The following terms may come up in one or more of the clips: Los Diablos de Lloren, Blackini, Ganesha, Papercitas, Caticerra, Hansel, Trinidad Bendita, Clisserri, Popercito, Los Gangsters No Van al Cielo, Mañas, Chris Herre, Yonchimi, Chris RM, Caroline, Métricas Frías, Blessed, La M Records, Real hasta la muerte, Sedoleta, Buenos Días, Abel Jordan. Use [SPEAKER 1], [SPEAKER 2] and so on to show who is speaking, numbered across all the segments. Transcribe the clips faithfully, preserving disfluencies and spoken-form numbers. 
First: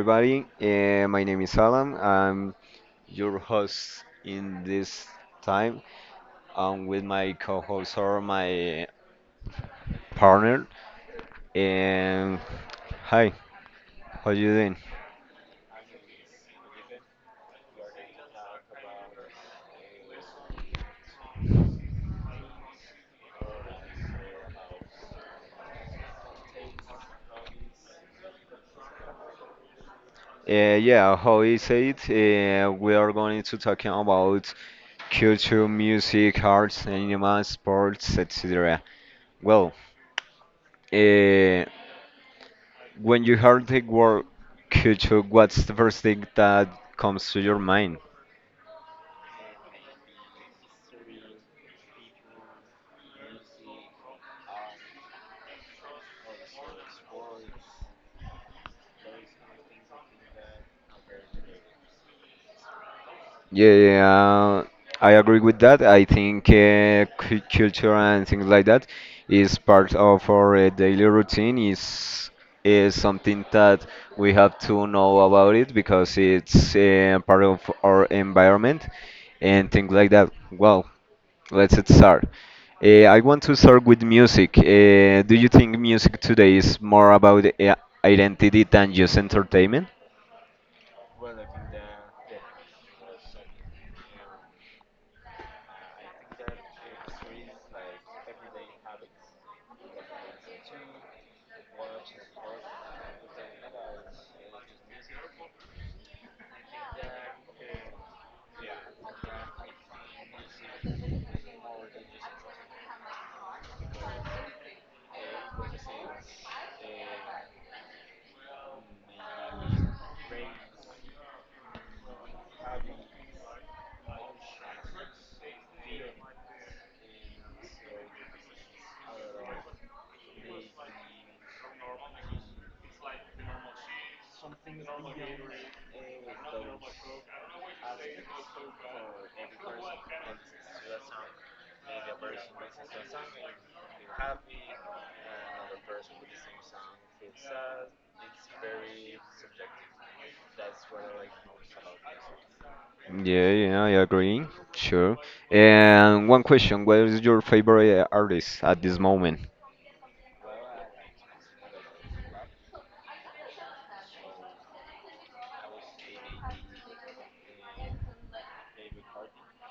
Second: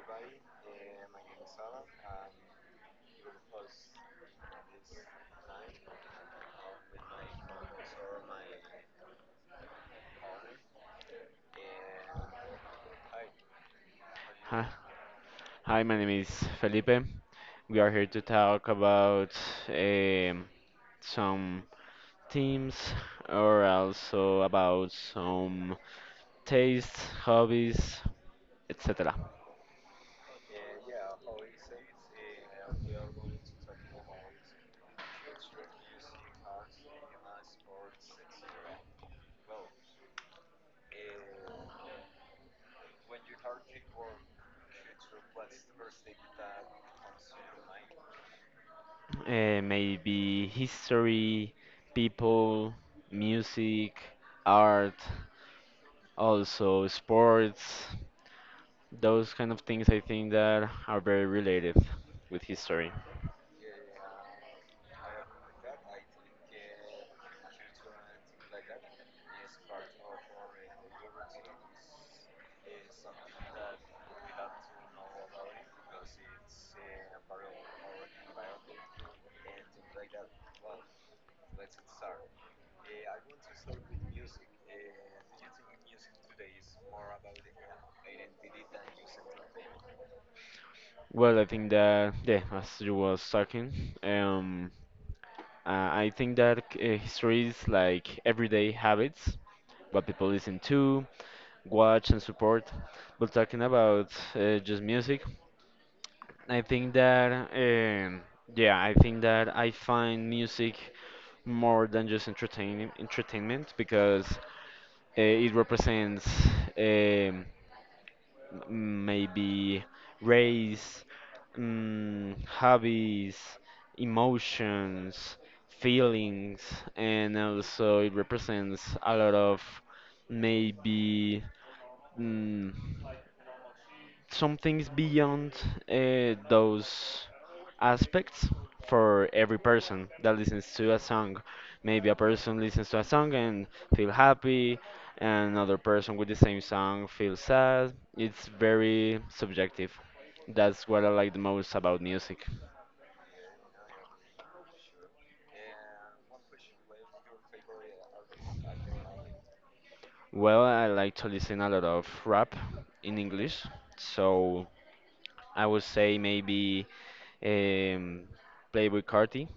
[SPEAKER 1] everybody. Uh, my name is Alan. I'm your host in this time. I'm with my co-host or my partner. And hi, how you
[SPEAKER 2] Hi,
[SPEAKER 1] doing?
[SPEAKER 2] hi, my name is Felipe. We are here to talk about um, some teams or also about some tastes, hobbies, et cetera.
[SPEAKER 1] Uh, yeah, how is it? Uh, we are going to talking about culture, music, arts, cinema, sports, et cetera. Well, uh, when you heard the word culture, what's the first thing that comes to your mind?
[SPEAKER 2] Uh, maybe history, people, music, art, also sports. Those kind of things I think that are very related with history.
[SPEAKER 1] Yeah, yeah, yeah, I agree with that. I think uh, cu- culture and things like that is part of our uh, daily routine. is is something that we have to know about it because it's uh, part of our environment and things like that. Well, let's start. Uh, I want to start with music. Uh, do you think music today is more about uh, identity than just entertainment?
[SPEAKER 2] Well, I think that yeah, as you was talking, um, Uh, I think that uh, history is like everyday habits, what people listen to, watch, and support. But talking about uh, just music, I think that um, yeah, I think that I find music more than just entertain entertainment because uh, it represents. Um, m- Maybe race, mm, hobbies, emotions, feelings, and also it represents a lot of maybe mm, some things beyond uh, those aspects for every person that listens to a song. Maybe a person listens to a song and feel happy, and another person with the same song feels sad. It's very subjective. That's what I like the most about music.
[SPEAKER 1] Yeah, yeah, I agree. Sure. And one question, what is your favorite uh, artist at this moment?
[SPEAKER 2] Well, I like to listen a lot of rap in English, so I would say maybe um, Playboi Carti.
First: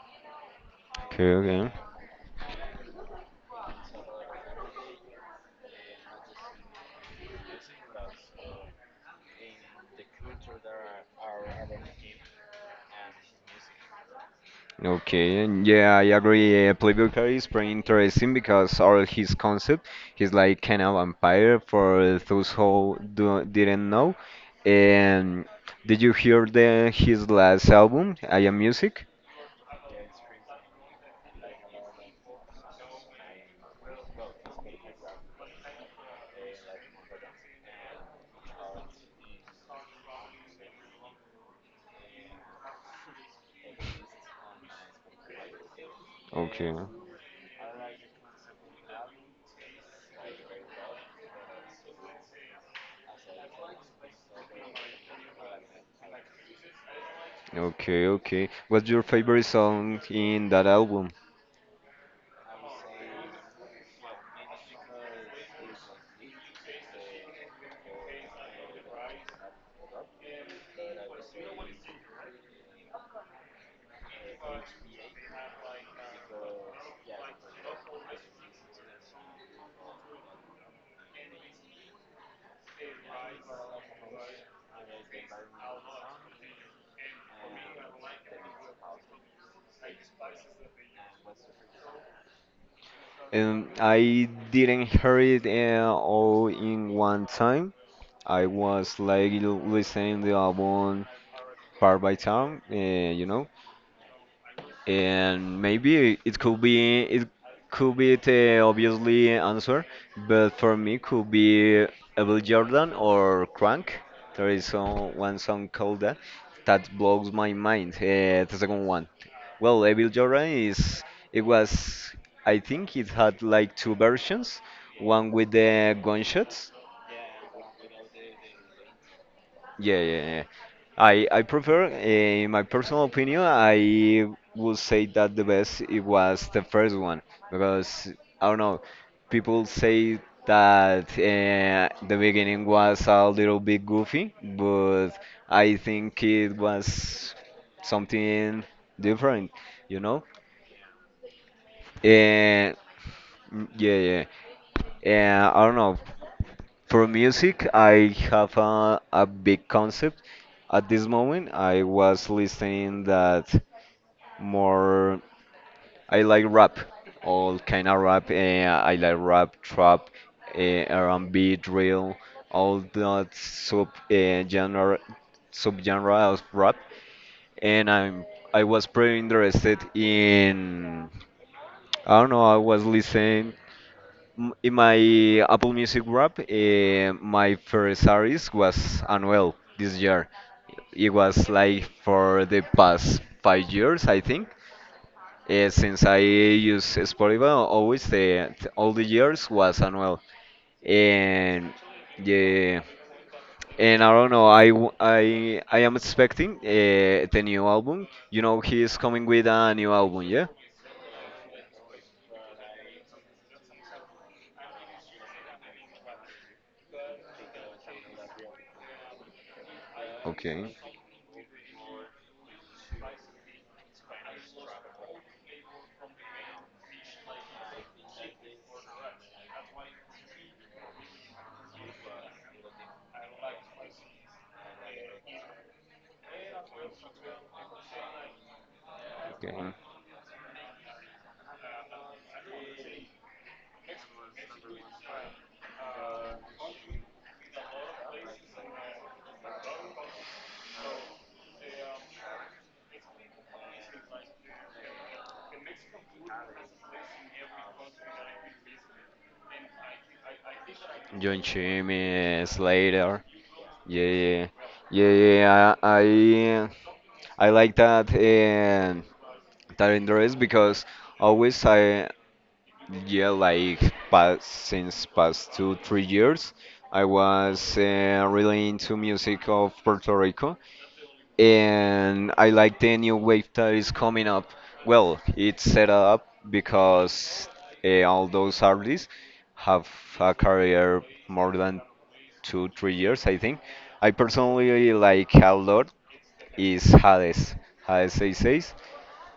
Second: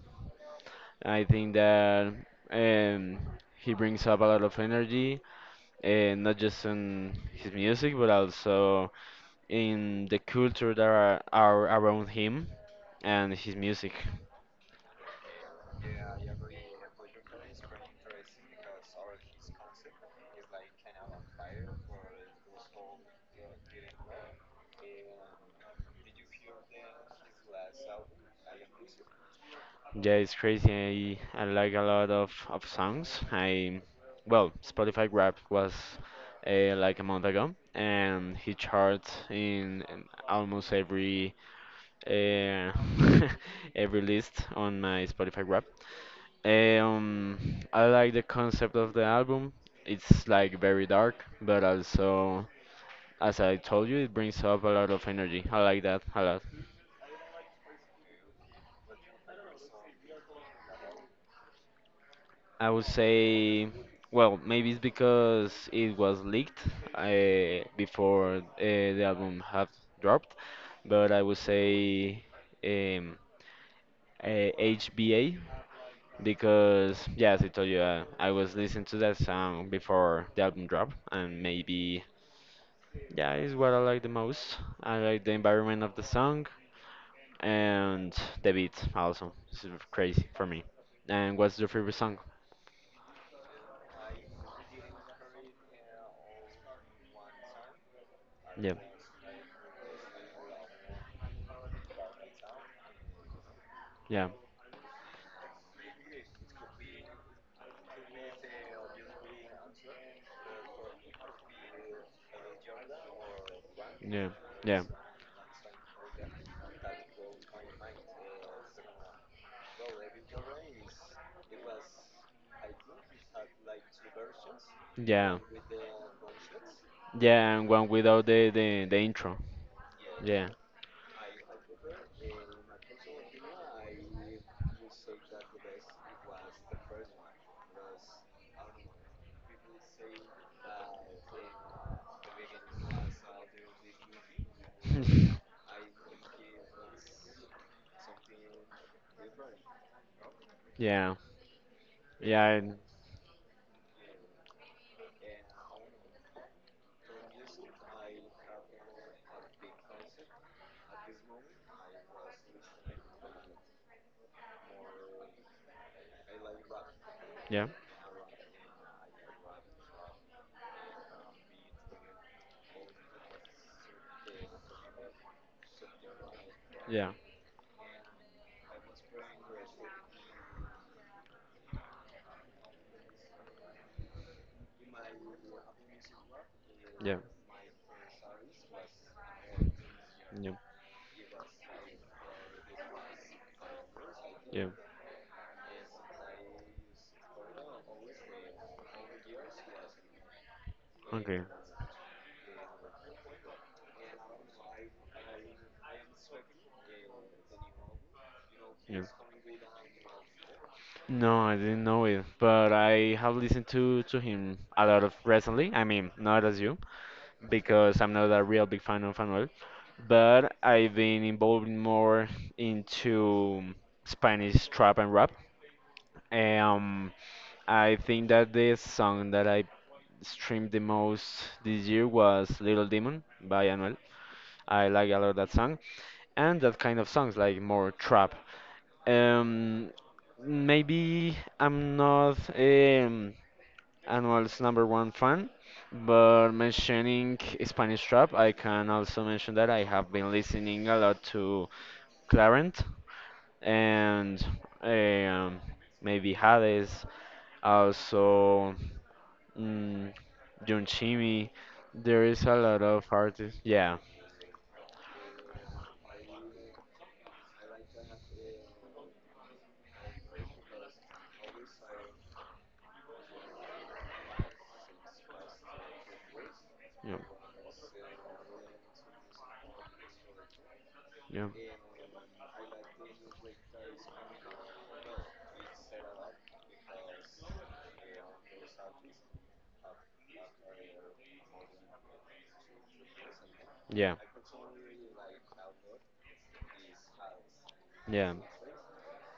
[SPEAKER 2] I
[SPEAKER 1] Okay,
[SPEAKER 2] think
[SPEAKER 1] okay.
[SPEAKER 2] that um, he brings up a lot of energy, and not just in his music, but also in the culture that are, are around him and his music.
[SPEAKER 1] Okay, and yeah, I agree. Uh, Playboy Carti is pretty interesting because all his concept, he's like kind of vampire for those who do, didn't know. And did you hear the his last album, I Am Music?
[SPEAKER 2] Yeah, it's crazy. I, I like a lot of, of songs. I well, Spotify Wrapped was uh, like a month ago, and he charts in, in almost every uh, every list on my Spotify Wrapped.
[SPEAKER 1] Okay,
[SPEAKER 2] Um, I like the concept of the album. It's like very dark, but also, as I told you, it brings up a lot of energy. I like that a lot.
[SPEAKER 1] okay, okay. What's your favorite song in that album?
[SPEAKER 2] I would say, well, maybe it's because it was leaked uh, before uh, the album had dropped, but I would say um, uh, H B A because, yeah, as I told you, uh, I was listening to that song before the album dropped, and maybe, yeah, it's what I like the most. I like the environment of the song and the beat also. It's sort crazy for me. And what's your favorite song?
[SPEAKER 1] Um, I didn't hear it uh, all in one time. I
[SPEAKER 2] Yeah,
[SPEAKER 1] was like l- listening the album part by time, uh, you know,
[SPEAKER 2] yeah,
[SPEAKER 1] and maybe it could be it could be the obviously answer, but for me could be Abel Jordan or Crank.
[SPEAKER 2] yeah,
[SPEAKER 1] There is
[SPEAKER 2] yeah,
[SPEAKER 1] some, one song called that that blows my mind. Uh, the second one. Well, Abel Jordan is it was I think it had like two versions, one
[SPEAKER 2] yeah,
[SPEAKER 1] with the gunshots.
[SPEAKER 2] yeah. And one without the the, the intro.
[SPEAKER 1] Yeah, yeah, yeah.
[SPEAKER 2] Yeah,
[SPEAKER 1] I I prefer, in my personal opinion, I would say that the best it was the first one because I don't know, people say that uh, the beginning was a little bit goofy, but I think it was something different, you know?
[SPEAKER 2] yeah, yeah,
[SPEAKER 1] And
[SPEAKER 2] and-
[SPEAKER 1] yeah, yeah. And I don't know. For music, I have a, a big concept. At this moment, I was listening that. More I like rap, all
[SPEAKER 2] yeah,
[SPEAKER 1] kind of rap. eh, I like rap, trap, uh, R and B, drill, all that sub uh, genre, subgenre of rap.
[SPEAKER 2] yeah,
[SPEAKER 1] And I'm I was pretty interested in I don't know. I was listening m- in my Apple Music rap. Uh,
[SPEAKER 2] yeah,
[SPEAKER 1] my first artist was Anuel this year.
[SPEAKER 2] yeah,
[SPEAKER 1] It was like for the past five years, I think.
[SPEAKER 2] yeah.
[SPEAKER 1] Uh, since I use Spotify, well, always the all the years was annual,
[SPEAKER 2] Okay.
[SPEAKER 1] and yeah, and I don't know, I w- I I am expecting uh, the new album, you know, he is
[SPEAKER 2] Yes.
[SPEAKER 1] coming with a new album, yeah.
[SPEAKER 2] No, I didn't know it, but I have listened to to him a lot of recently. I mean, not as you, because I'm not a real big fan of Anuel, but
[SPEAKER 1] Okay,
[SPEAKER 2] I've been involved more into Spanish trap and rap. Um, I think that the song that I streamed the most this year was Little Demon by Anuel. I like a lot that song and that kind of songs like more trap.
[SPEAKER 1] okay. Mhm.
[SPEAKER 2] Um, Maybe I'm not um, Anuel's number one fan, but mentioning Spanish trap, I can also mention that I have been listening a lot to Clarent and um, maybe Hades, also mm, John
[SPEAKER 1] John
[SPEAKER 2] Chimmy. There is
[SPEAKER 1] Chimmy
[SPEAKER 2] a lot of
[SPEAKER 1] Slater.
[SPEAKER 2] artists.
[SPEAKER 1] Yeah,
[SPEAKER 2] Yeah,
[SPEAKER 1] yeah, yeah, yeah, I I, I like that, and that interest because always I, yeah, like past, since past two, three years, I
[SPEAKER 2] yeah,
[SPEAKER 1] was uh, really into music of Puerto Rico,
[SPEAKER 2] yeah,
[SPEAKER 1] and I like the new wave that is coming up. Well, it's set up because uh, all those artists have a career more than two, three years, I think. I
[SPEAKER 2] yeah,
[SPEAKER 1] personally like a lot is Hades, Hades
[SPEAKER 2] yeah,
[SPEAKER 1] sixty-six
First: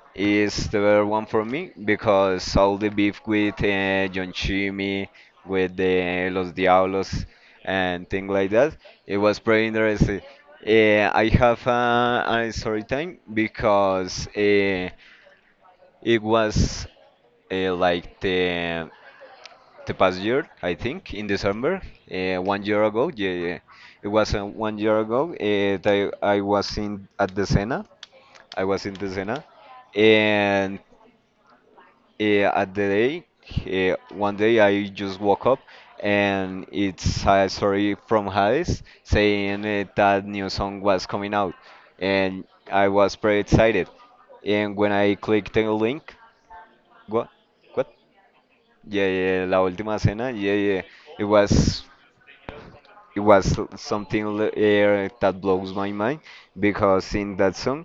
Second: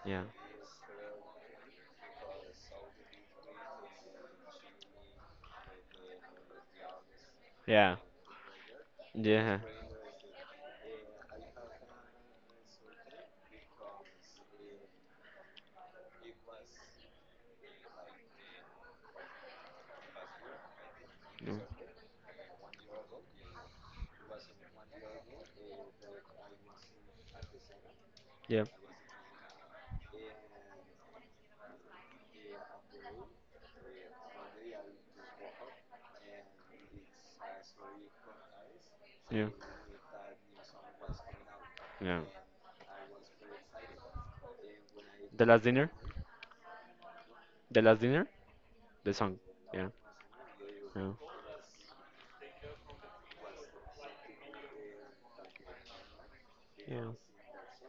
[SPEAKER 2] yeah,
[SPEAKER 1] is the better one for me because all the beef with uh, John Chimmy, with the Los Diablos,
[SPEAKER 2] yeah.
[SPEAKER 1] and things like that, it was
[SPEAKER 2] Yeah.
[SPEAKER 1] pretty interesting. Uh, I have a, a story time because uh, it was uh, like the the past year, I think, in
[SPEAKER 2] Mm,
[SPEAKER 1] December, uh, one year ago. Yeah, yeah, it was uh, one year ago uh, that I, I was in at the Sena.
[SPEAKER 2] yeah.
[SPEAKER 1] I was in the Sena, and uh, at the day, uh, one day I just woke up and it's a story from Hades
[SPEAKER 2] Yeah.
[SPEAKER 1] saying uh, that new song was coming out,
[SPEAKER 2] Yeah.
[SPEAKER 1] and I was pretty excited. And when I
[SPEAKER 2] The
[SPEAKER 1] clicked
[SPEAKER 2] last
[SPEAKER 1] the
[SPEAKER 2] dinner?
[SPEAKER 1] link, what,
[SPEAKER 2] The
[SPEAKER 1] what?
[SPEAKER 2] last dinner?
[SPEAKER 1] Yeah,
[SPEAKER 2] The song.
[SPEAKER 1] yeah, La
[SPEAKER 2] Yeah.
[SPEAKER 1] Última Cena. Yeah, yeah.
[SPEAKER 2] Yeah.
[SPEAKER 1] It was it was something l- eh, that blows my mind
[SPEAKER 2] Yeah.
[SPEAKER 1] because in that song,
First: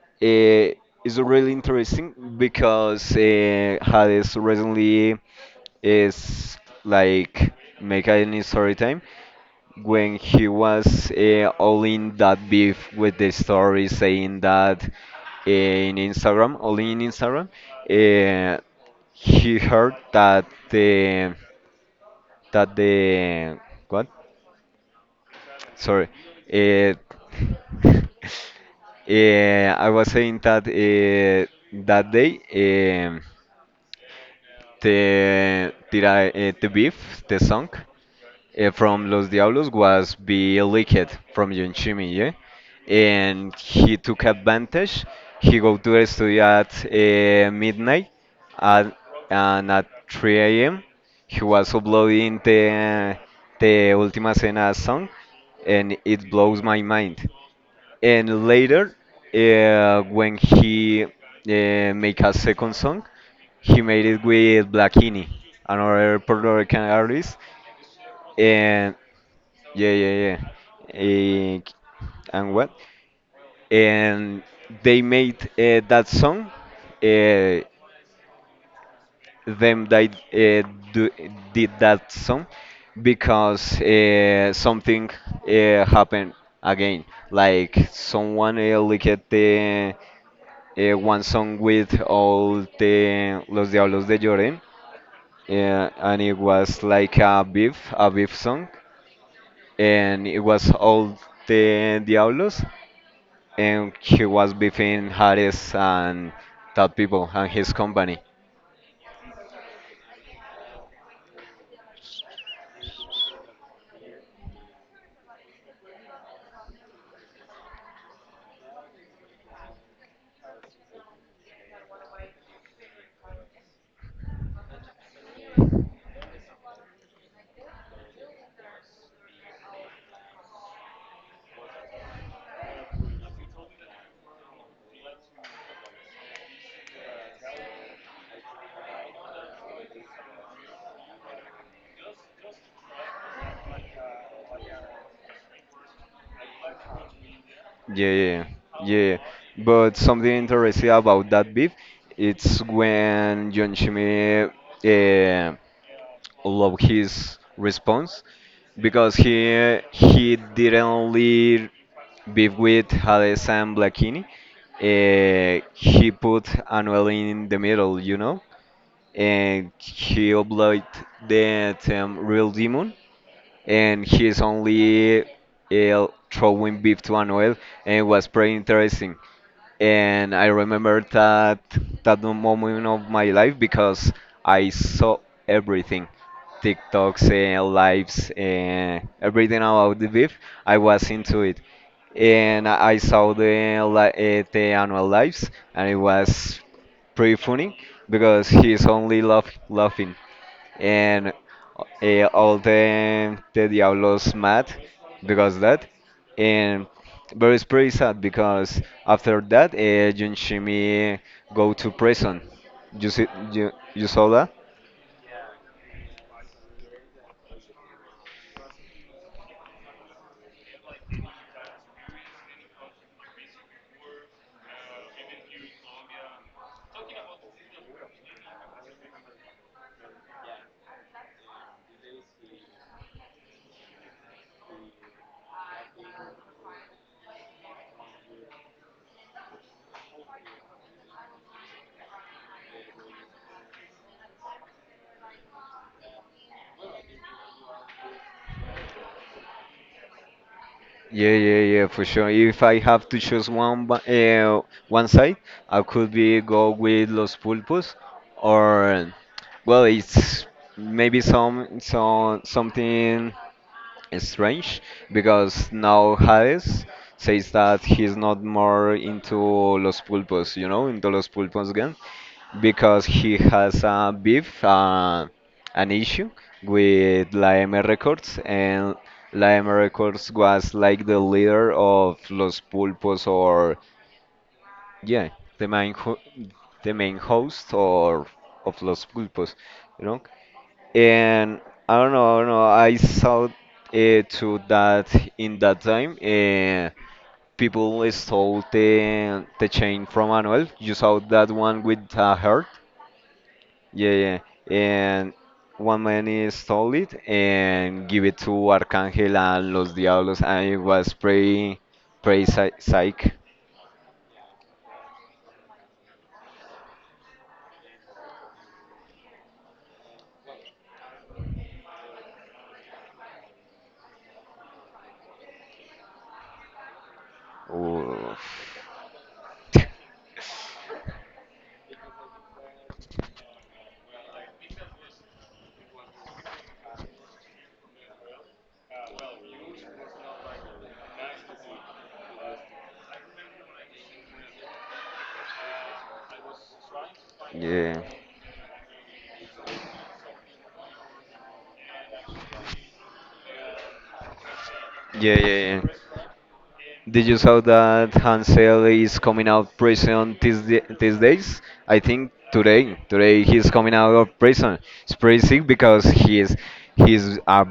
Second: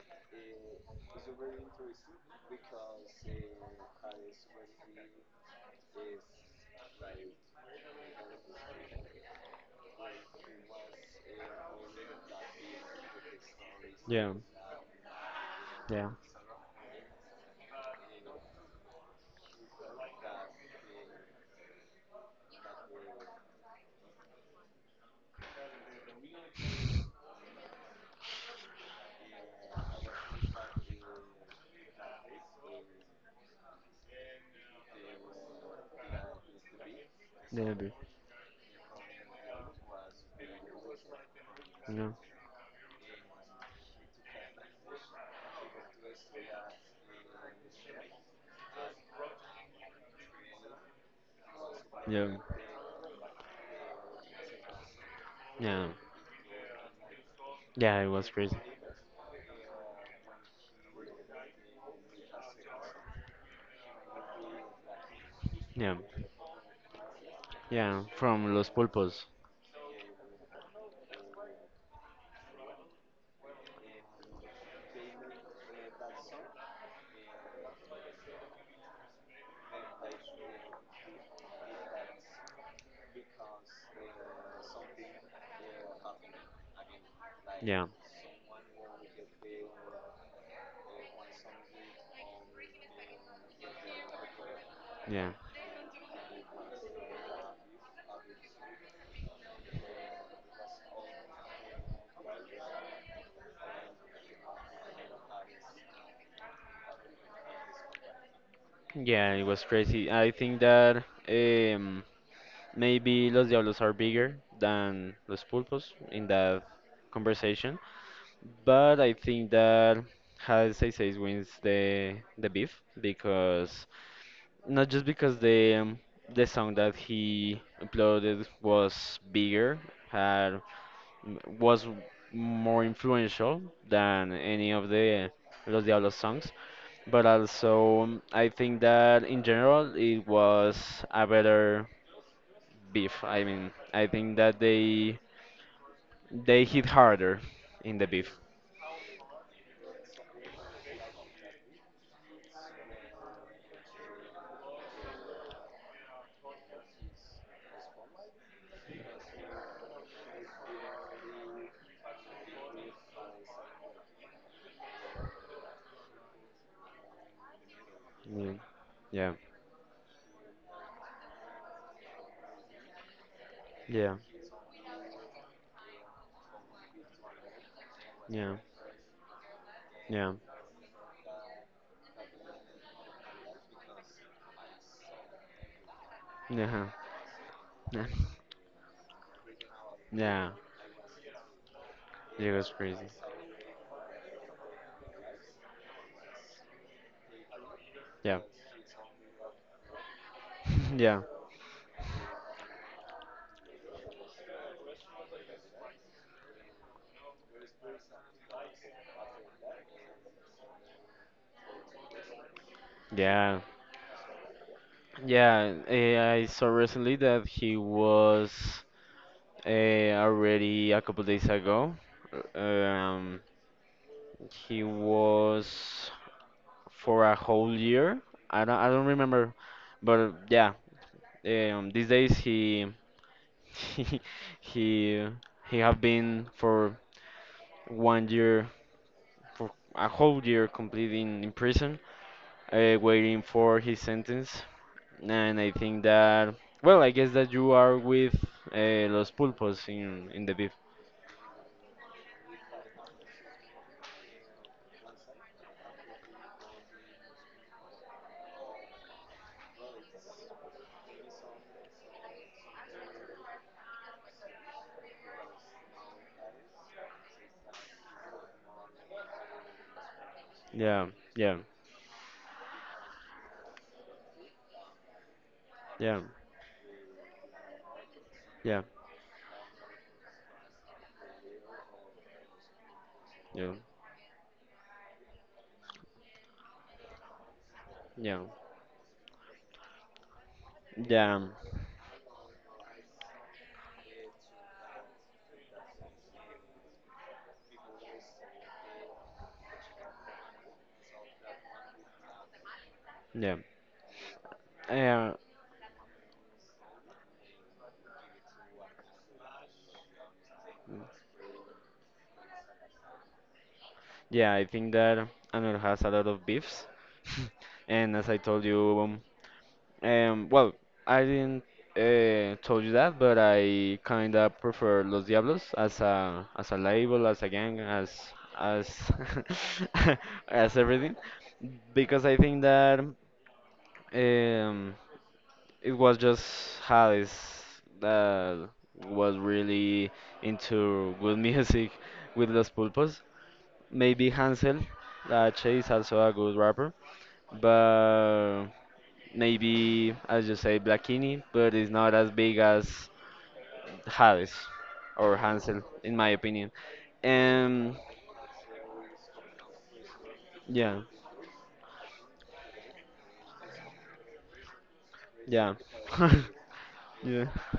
[SPEAKER 1] uh, it's really interesting because uh, Hades recently is like make any story time when he was uh, all in that beef with the story
[SPEAKER 2] Yeah.
[SPEAKER 1] saying that uh, in
[SPEAKER 2] Yeah.
[SPEAKER 1] Instagram, only in Instagram, uh, he heard that the that the what? Sorry, uh, uh, I was saying that uh, that day um the the, uh, the beef the song,
[SPEAKER 2] Yeah. b-
[SPEAKER 1] uh, from Los Diablos was be leaked from Yonchimi,
[SPEAKER 2] Yeah.
[SPEAKER 1] yeah? And he took advantage. He go to the studio at uh, midnight, at, and at three a m he was
[SPEAKER 2] Yeah.
[SPEAKER 1] uploading the the Ultima Cena song,
[SPEAKER 2] Yeah.
[SPEAKER 1] and it blows my mind.
[SPEAKER 2] Yeah, it was
[SPEAKER 1] And
[SPEAKER 2] crazy.
[SPEAKER 1] later, uh, when he uh, make a second song, he made it with Blackini,
[SPEAKER 2] Yeah.
[SPEAKER 1] another Puerto Rican artist,
[SPEAKER 2] Yeah. From Los
[SPEAKER 1] and
[SPEAKER 2] Pulpos.
[SPEAKER 1] yeah, yeah, yeah. Eh, and what? And they made uh, that song. Uh, them that uh, do, did that song because uh, something uh, happened again. Like
[SPEAKER 2] Yeah.
[SPEAKER 1] someone uh, leaked the uh, one song with all the Los Diablos de Lloren,
[SPEAKER 2] Yeah.
[SPEAKER 1] uh, and it was like a beef, a beef song, and it was all the Diablos, and he was beefing Harris and that people and his company.
[SPEAKER 2] Yeah, it was crazy. I think that um, maybe Los Diablos are bigger than Los Pulpos in that conversation. But I think that Hades Says wins the the beef because not just because the um, the song that he uploaded was bigger, had m- was more influential than any of the Los Diablos songs, but also um, I think that in general it was a better beef. I mean, I think that they they hit harder in the
[SPEAKER 1] Yeah,
[SPEAKER 2] beef.
[SPEAKER 1] yeah, yeah. But something interesting about that beef, it's when John Chimmy uh, loved his response because he he didn't leave beef with Hades and Blackini. Uh, he put Anuel in the middle, you know,
[SPEAKER 2] Yeah, yeah,
[SPEAKER 1] and he obliged the term real demon, and
[SPEAKER 2] yeah,
[SPEAKER 1] he is only uh, throwing beef to an oil, and it was
[SPEAKER 2] yeah.
[SPEAKER 1] pretty interesting.
[SPEAKER 2] Yeah.
[SPEAKER 1] And I remember that that moment of my life because I saw everything.
[SPEAKER 2] Yeah.
[SPEAKER 1] TikToks and
[SPEAKER 2] Yeah.
[SPEAKER 1] lives and everything about the beef,
[SPEAKER 2] Yeah.
[SPEAKER 1] I was into it,
[SPEAKER 2] It
[SPEAKER 1] and
[SPEAKER 2] was
[SPEAKER 1] I I
[SPEAKER 2] crazy.
[SPEAKER 1] saw the li- eh, the annual lives, and it was pretty funny
[SPEAKER 2] Yeah.
[SPEAKER 1] because he's only laugh, laughing,
[SPEAKER 2] Yeah.
[SPEAKER 1] and uh, all the the Diablos mad because that, and but it's pretty sad because after that, uh, Junshimi go to prison. You see,
[SPEAKER 2] Yeah.
[SPEAKER 1] you, you saw that?
[SPEAKER 2] Yeah. eh, I saw recently that he was uh, already a couple days ago. Um, he was for a whole year. I don't. I don't remember. But yeah. Eh, Um, these days he he he he have been for one year for a whole year completely in, in prison uh, waiting for his sentence. And I think that, well, I guess that you are with uh, Los Pulpos in in the beef.
[SPEAKER 1] Yeah, yeah, yeah, for sure. If I have to choose one, ba- uh, one side, I could be go with Los Pulpos, or well, it's maybe some, some something strange because now Hades says that he's not more into Los Pulpos, you know,
[SPEAKER 2] Yeah,
[SPEAKER 1] into Los
[SPEAKER 2] yeah,
[SPEAKER 1] Pulpos again, because he has a beef, uh, an
[SPEAKER 2] yeah,
[SPEAKER 1] issue with La M Records,
[SPEAKER 2] yeah,
[SPEAKER 1] and La M Records was like the leader of Los Pulpos,
[SPEAKER 2] yeah,
[SPEAKER 1] or yeah, the main ho- the main host or
[SPEAKER 2] yeah,
[SPEAKER 1] of Los Pulpos, you know.
[SPEAKER 2] yeah,
[SPEAKER 1] And I don't know, I don't know. I saw uh, to that in that time, uh, people stole the the chain from Manuel. You saw that one with a heart,
[SPEAKER 2] yeah.
[SPEAKER 1] yeah, yeah.
[SPEAKER 2] Uh,
[SPEAKER 1] And one man eh, stole it and give it to Arcángel and Los Diablos. I was pretty, pretty psych.
[SPEAKER 2] yeah, I think that Anur has a lot of beefs. And as I told you. Um, well, I didn't uh, told you that, but I kind of prefer Los Diablos as a as a label, as a gang, as
[SPEAKER 1] Oof.
[SPEAKER 2] as as everything, because I think that um, it was just Hades that was really into good music with Los Pulpos. Maybe Hansel, that Chase also a good rapper,
[SPEAKER 1] Yeah,
[SPEAKER 2] but maybe, as you say, Blackini, but it's not as big as Hades or
[SPEAKER 1] yeah, yeah,
[SPEAKER 2] Hansel,
[SPEAKER 1] yeah.
[SPEAKER 2] in my opinion.
[SPEAKER 1] Did you saw
[SPEAKER 2] Um,
[SPEAKER 1] that Hansel is coming out of prison these, da-
[SPEAKER 2] yeah,
[SPEAKER 1] these days? I think today, today he's coming out of prison. It's pretty sick
[SPEAKER 2] yeah,
[SPEAKER 1] because he is he's
[SPEAKER 2] yeah,
[SPEAKER 1] a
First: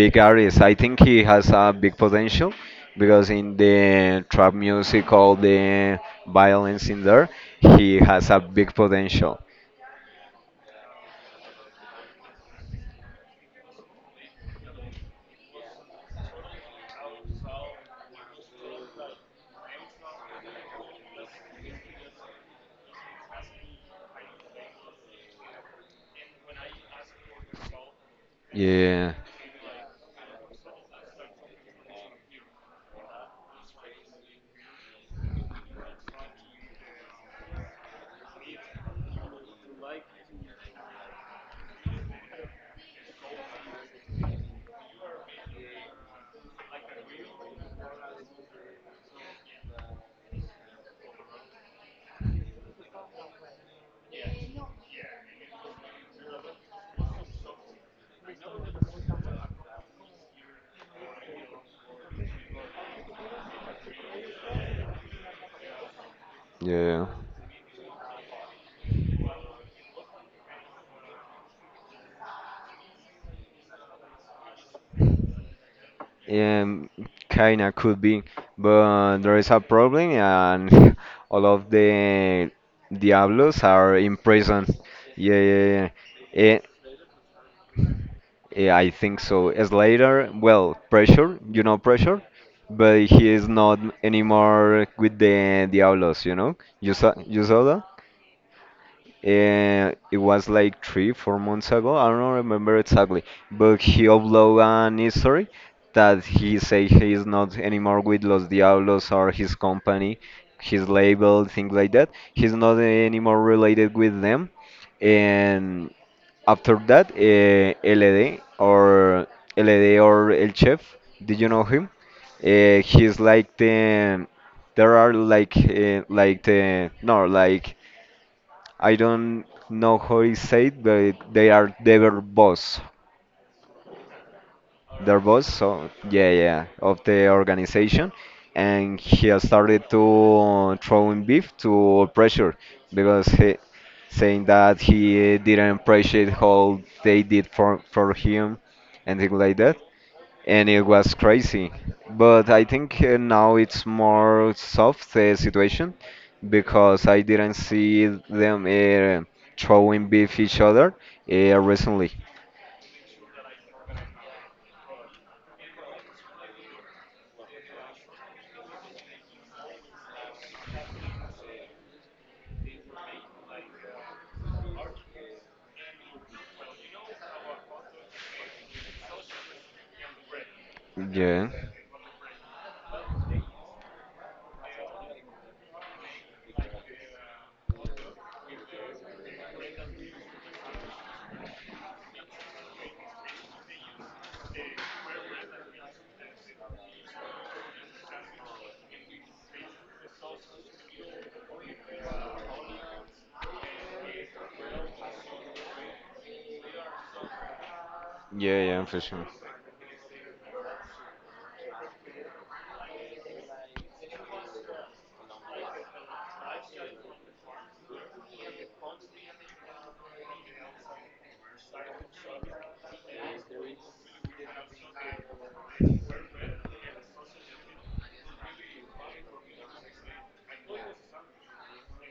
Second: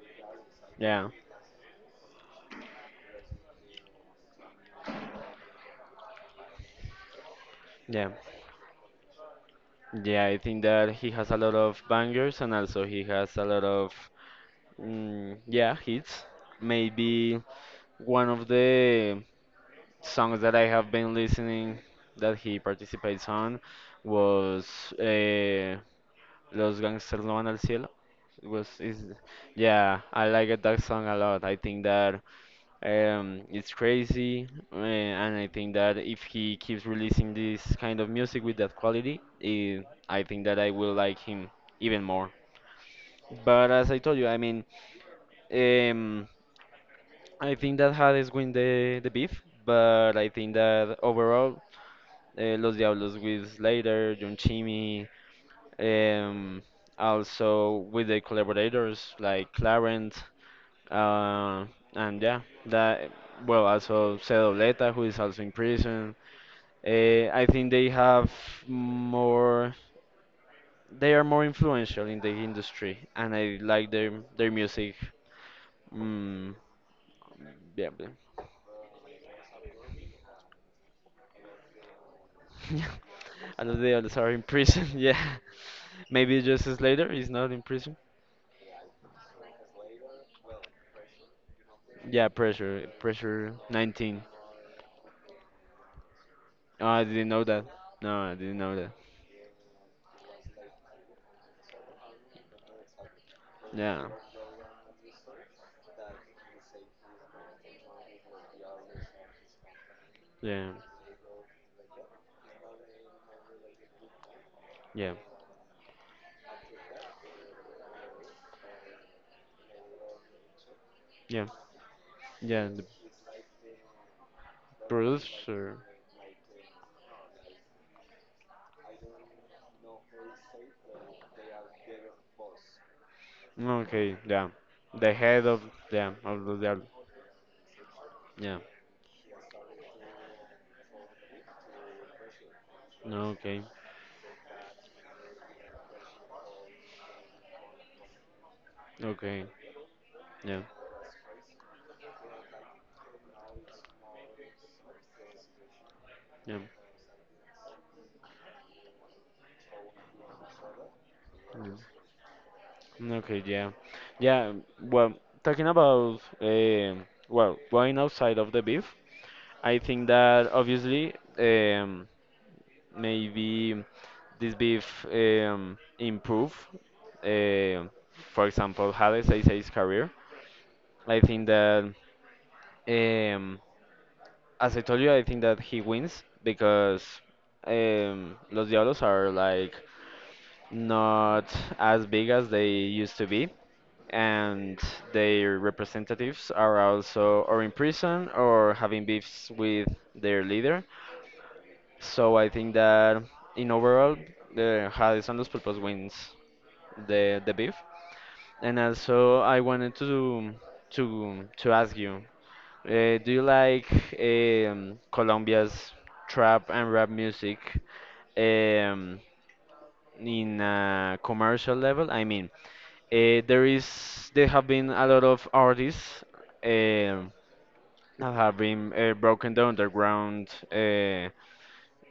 [SPEAKER 1] big artist. I think
[SPEAKER 2] yeah,
[SPEAKER 1] he has a big potential because in the trap music, all the violence in there, he
[SPEAKER 2] yeah,
[SPEAKER 1] has a big potential.
[SPEAKER 2] yeah. I think that he has a lot of bangers and also he has a lot of, mm, yeah, hits. Maybe one of the songs that I have been listening that he participates on was uh, Los Gangsters No Van al Cielo. Was is
[SPEAKER 1] Yeah,
[SPEAKER 2] Yeah, I like it, that song a lot. I think that um it's crazy uh, and I think that if he keeps releasing this kind of music with that quality, eh, I think that I will like him even more. But as I told you, I mean, um I think that Hades win the the beef, but I think that overall uh, Los Diablos with Slater, John Chimmy, um, also with the collaborators like Clarence, uh, and yeah, that well, also Sedoleta, who is also in prison.
[SPEAKER 1] yeah.
[SPEAKER 2] Uh, I think they have more, they are more influential in the industry, and I like their their music. Mm,
[SPEAKER 1] Um, kinda
[SPEAKER 2] yeah,
[SPEAKER 1] could
[SPEAKER 2] yeah.
[SPEAKER 1] be, but there is a problem, and all of the Diablos
[SPEAKER 2] I know they
[SPEAKER 1] are in
[SPEAKER 2] also are in
[SPEAKER 1] prison.
[SPEAKER 2] prison. Yeah,
[SPEAKER 1] Yeah, yeah, yeah.
[SPEAKER 2] maybe
[SPEAKER 1] Eh,
[SPEAKER 2] Justice Slater is not in prison.
[SPEAKER 1] eh, I think so. Slater, well, pressure, you know pressure,
[SPEAKER 2] Yeah, pressure,
[SPEAKER 1] but he is
[SPEAKER 2] pressure
[SPEAKER 1] not
[SPEAKER 2] nineteen.
[SPEAKER 1] anymore with the Diablos, you know?
[SPEAKER 2] Oh,
[SPEAKER 1] You
[SPEAKER 2] I
[SPEAKER 1] saw,
[SPEAKER 2] didn't
[SPEAKER 1] you
[SPEAKER 2] know that.
[SPEAKER 1] saw
[SPEAKER 2] No, I didn't know that.
[SPEAKER 1] uh, it was like three, four months ago. I don't remember exactly, but he
[SPEAKER 2] Yeah,
[SPEAKER 1] uploaded an history that he say he is not anymore with Los Diablos or his company,
[SPEAKER 2] yeah,
[SPEAKER 1] his label, things like that. He's not anymore related with them.
[SPEAKER 2] yeah,
[SPEAKER 1] And after that, uh, L D or L D or El Chef, did
[SPEAKER 2] yeah,
[SPEAKER 1] you know him?
[SPEAKER 2] yeah.
[SPEAKER 1] Uh,
[SPEAKER 2] The
[SPEAKER 1] he's like the there are like
[SPEAKER 2] producer.
[SPEAKER 1] uh, like the no like I don't know how it's said, but they are their boss,
[SPEAKER 2] No, okay, yeah. The
[SPEAKER 1] their boss.
[SPEAKER 2] head of,
[SPEAKER 1] So
[SPEAKER 2] yeah,
[SPEAKER 1] yeah,
[SPEAKER 2] of
[SPEAKER 1] yeah,
[SPEAKER 2] the album.
[SPEAKER 1] of the organization,
[SPEAKER 2] Yeah.
[SPEAKER 1] and he has started to throwing beef to pressure because
[SPEAKER 2] No,
[SPEAKER 1] he
[SPEAKER 2] okay.
[SPEAKER 1] saying that he didn't appreciate how they did for for him and things
[SPEAKER 2] Okay.
[SPEAKER 1] like that,
[SPEAKER 2] Yeah.
[SPEAKER 1] and it was crazy. But I think uh, now it's more soft uh, situation
[SPEAKER 2] Yeah,
[SPEAKER 1] because I didn't see them uh, throwing beef each other uh, recently.
[SPEAKER 2] yeah. Okay. Yeah. Yeah. Well, talking about um well, going outside of the beef, I think that obviously um maybe this beef um, improve, uh, for example, Hades Sei's career. I think
[SPEAKER 1] Yeah,
[SPEAKER 2] that, um, as I told you, I think that he wins because um, Los Diablos are like not as big as they used to be, and their representatives are also or in prison or having beefs with their leader. So I think that in overall, the Hades and Los Pulpos wins the the beef.
[SPEAKER 1] yeah,
[SPEAKER 2] And
[SPEAKER 1] yeah, for sure.
[SPEAKER 2] also, I wanted to to to ask you, uh, do you like um, Colombia's trap and rap music um, in a commercial level? I mean, uh, there is there have been a lot of artists um that have been uh, broken the underground Uh,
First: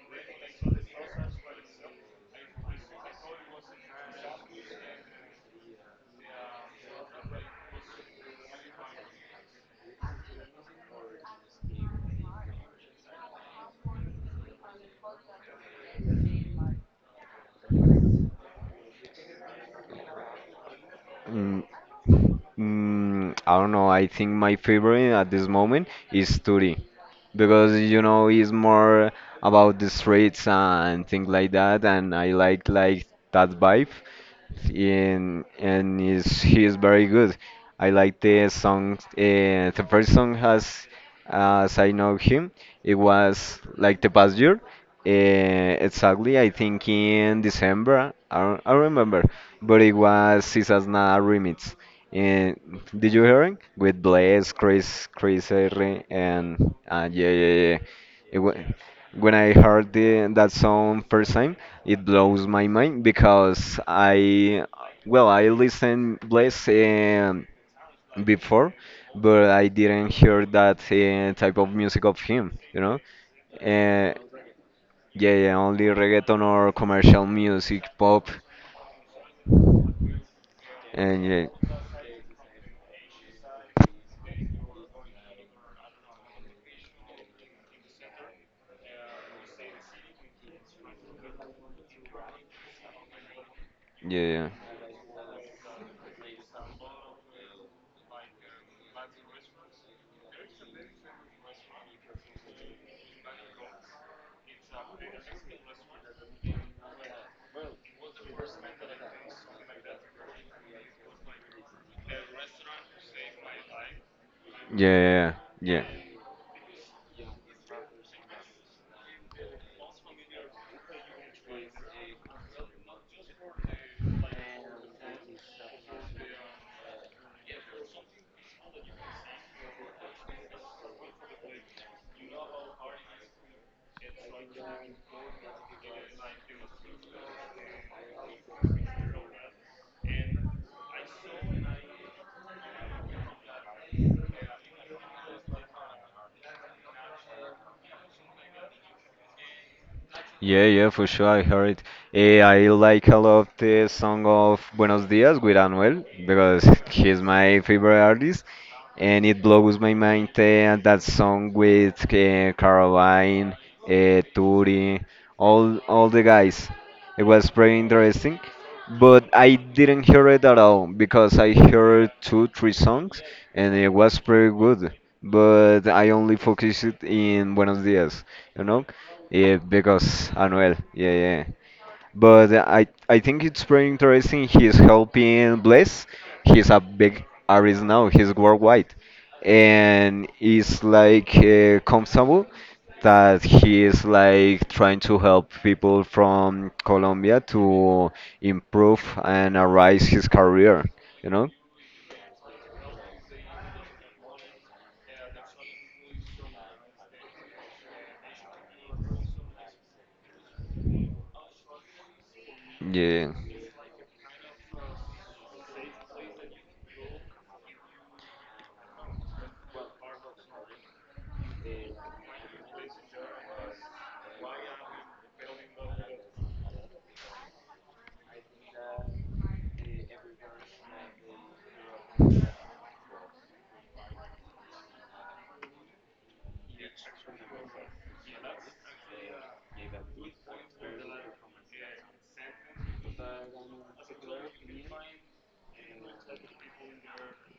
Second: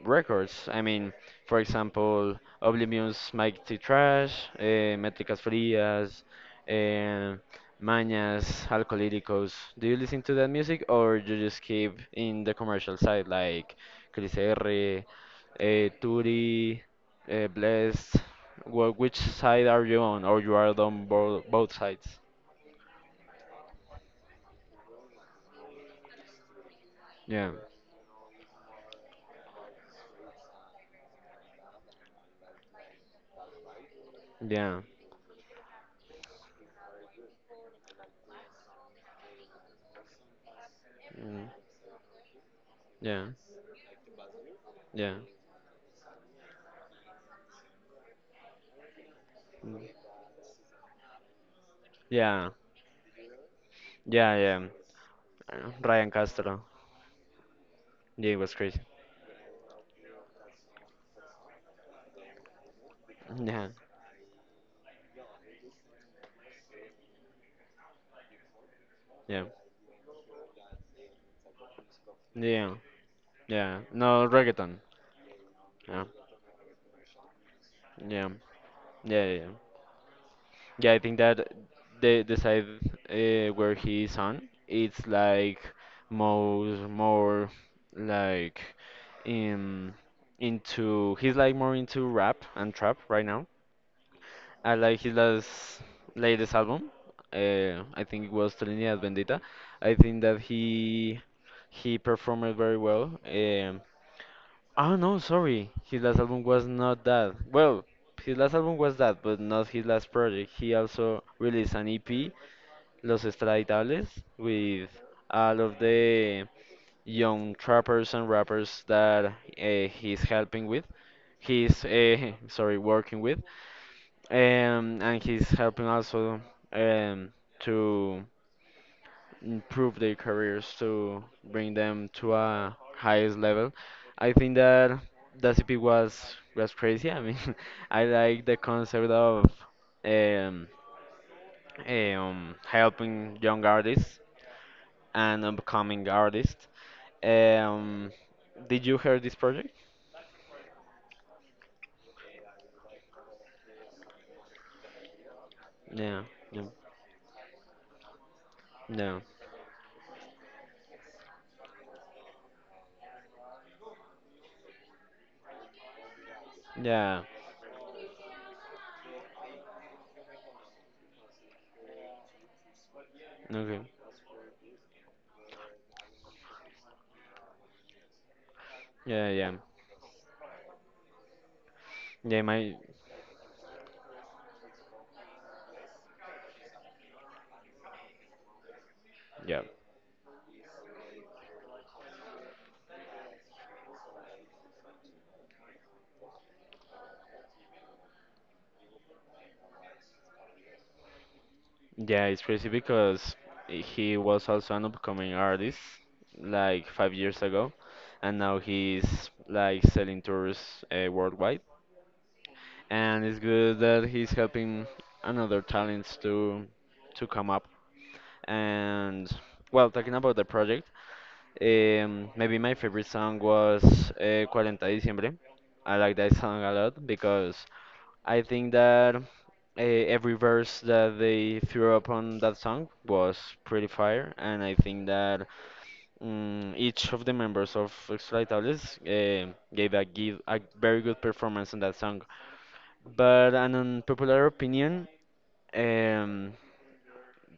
[SPEAKER 2] records. I mean, for example, Oblivion's Mighty Trash, eh, Métricas Frías, eh, Mañas, Alcolíricos. Do you listen to that music or you just keep in the commercial side like Chris R, eh, Turi, eh, Blessed? Wh- which side are you on or you are on bo
[SPEAKER 1] Mm,
[SPEAKER 2] both sides?
[SPEAKER 1] mm, I don't know. I think my favorite at this moment is Turi
[SPEAKER 2] Yeah,
[SPEAKER 1] because you know it's more about the streets and things like that, and I like like that vibe.
[SPEAKER 2] yeah,
[SPEAKER 1] In and is he is very good. I like the song. Uh, the first song has,
[SPEAKER 2] mm,
[SPEAKER 1] as I know him, it
[SPEAKER 2] yeah,
[SPEAKER 1] was like the past year.
[SPEAKER 2] yeah,
[SPEAKER 1] Uh, exactly, I think in December. I don't, I don't remember, but it
[SPEAKER 2] mm,
[SPEAKER 1] was Sisas Na remix.
[SPEAKER 2] yeah,
[SPEAKER 1] And did you hear it with
[SPEAKER 2] yeah,
[SPEAKER 1] Blaze,
[SPEAKER 2] yeah.
[SPEAKER 1] Chris, Chris Herre,
[SPEAKER 2] Ryan Castro.
[SPEAKER 1] and uh, yeah, yeah, yeah, yeah.
[SPEAKER 2] Yeah, it
[SPEAKER 1] It wa
[SPEAKER 2] was crazy.
[SPEAKER 1] When I heard the, that song first time, it blows my mind
[SPEAKER 2] Yeah,
[SPEAKER 1] because I, well, I listen Blaze before,
[SPEAKER 2] yeah,
[SPEAKER 1] but I didn't hear that uh, type of music of him,
[SPEAKER 2] yeah,
[SPEAKER 1] you know?
[SPEAKER 2] yeah.
[SPEAKER 1] Uh,
[SPEAKER 2] No reggaeton.
[SPEAKER 1] yeah, yeah, only
[SPEAKER 2] Yeah,
[SPEAKER 1] reggaeton or commercial music,
[SPEAKER 2] yeah,
[SPEAKER 1] pop,
[SPEAKER 2] yeah, yeah. Yeah, I think
[SPEAKER 1] and yeah,
[SPEAKER 2] that the the side uh, where he is on, it's like more more like in into he's like more into rap and trap right now.
[SPEAKER 1] yeah, yeah,
[SPEAKER 2] I like his last latest album. Uh, I think it was Trinidad Bendita. I think that he he performed very well. Um, Oh no, sorry. His last album was not that. Well, his last album was that, but not his last project. He also released an E P, Los Extraditables, with
[SPEAKER 1] yeah,
[SPEAKER 2] all of
[SPEAKER 1] yeah, yeah.
[SPEAKER 2] the young trappers and rappers that uh, he's helping with. He's uh, sorry, working with, um, and he's helping also um, to improve their careers to bring them to a highest level. I think that the C P was was crazy. I mean, I like the concept of um, um, helping young artists and upcoming artists. Um, did you hear this project?
[SPEAKER 1] Yeah, yeah, for sure. I heard it. Uh, I like a lot the song of Buenos Dias with Anuel
[SPEAKER 2] Yeah,
[SPEAKER 1] because
[SPEAKER 2] yeah,
[SPEAKER 1] he's my favorite artist,
[SPEAKER 2] yeah,
[SPEAKER 1] and it blows my mind uh, that song with uh, Caroline, uh, Turi, all all the guys.
[SPEAKER 2] yeah.
[SPEAKER 1] It was pretty interesting, but I didn't hear it at all because I heard two, three songs, and
[SPEAKER 2] Okay,
[SPEAKER 1] it was pretty good. But I only focused in Buenos Dias, you know,
[SPEAKER 2] yeah, yeah,
[SPEAKER 1] yeah, because Anuel, yeah, yeah.
[SPEAKER 2] yeah.
[SPEAKER 1] But
[SPEAKER 2] My
[SPEAKER 1] I I think it's pretty interesting. He's helping Bless. He's a big artist now. He's worldwide,
[SPEAKER 2] Yeah.
[SPEAKER 1] and it's like uh, comfortable that he is like trying to help people from Colombia to improve and arise his career. You know?
[SPEAKER 2] Yeah, it's crazy because he was also an upcoming artist like five years ago, and now he's like selling tours uh, worldwide. And
[SPEAKER 1] Yeah.
[SPEAKER 2] it's good that he's helping another talents to to come up. And well, talking about the project, um, maybe my favorite song was uh, forty de Diciembre. I like that song a lot because I think that uh, every verse that they threw up on that song was pretty fire, and I think that mm each of the members of Extraitables uh, gave a give a very good performance on that song. But an unpopular opinion, um,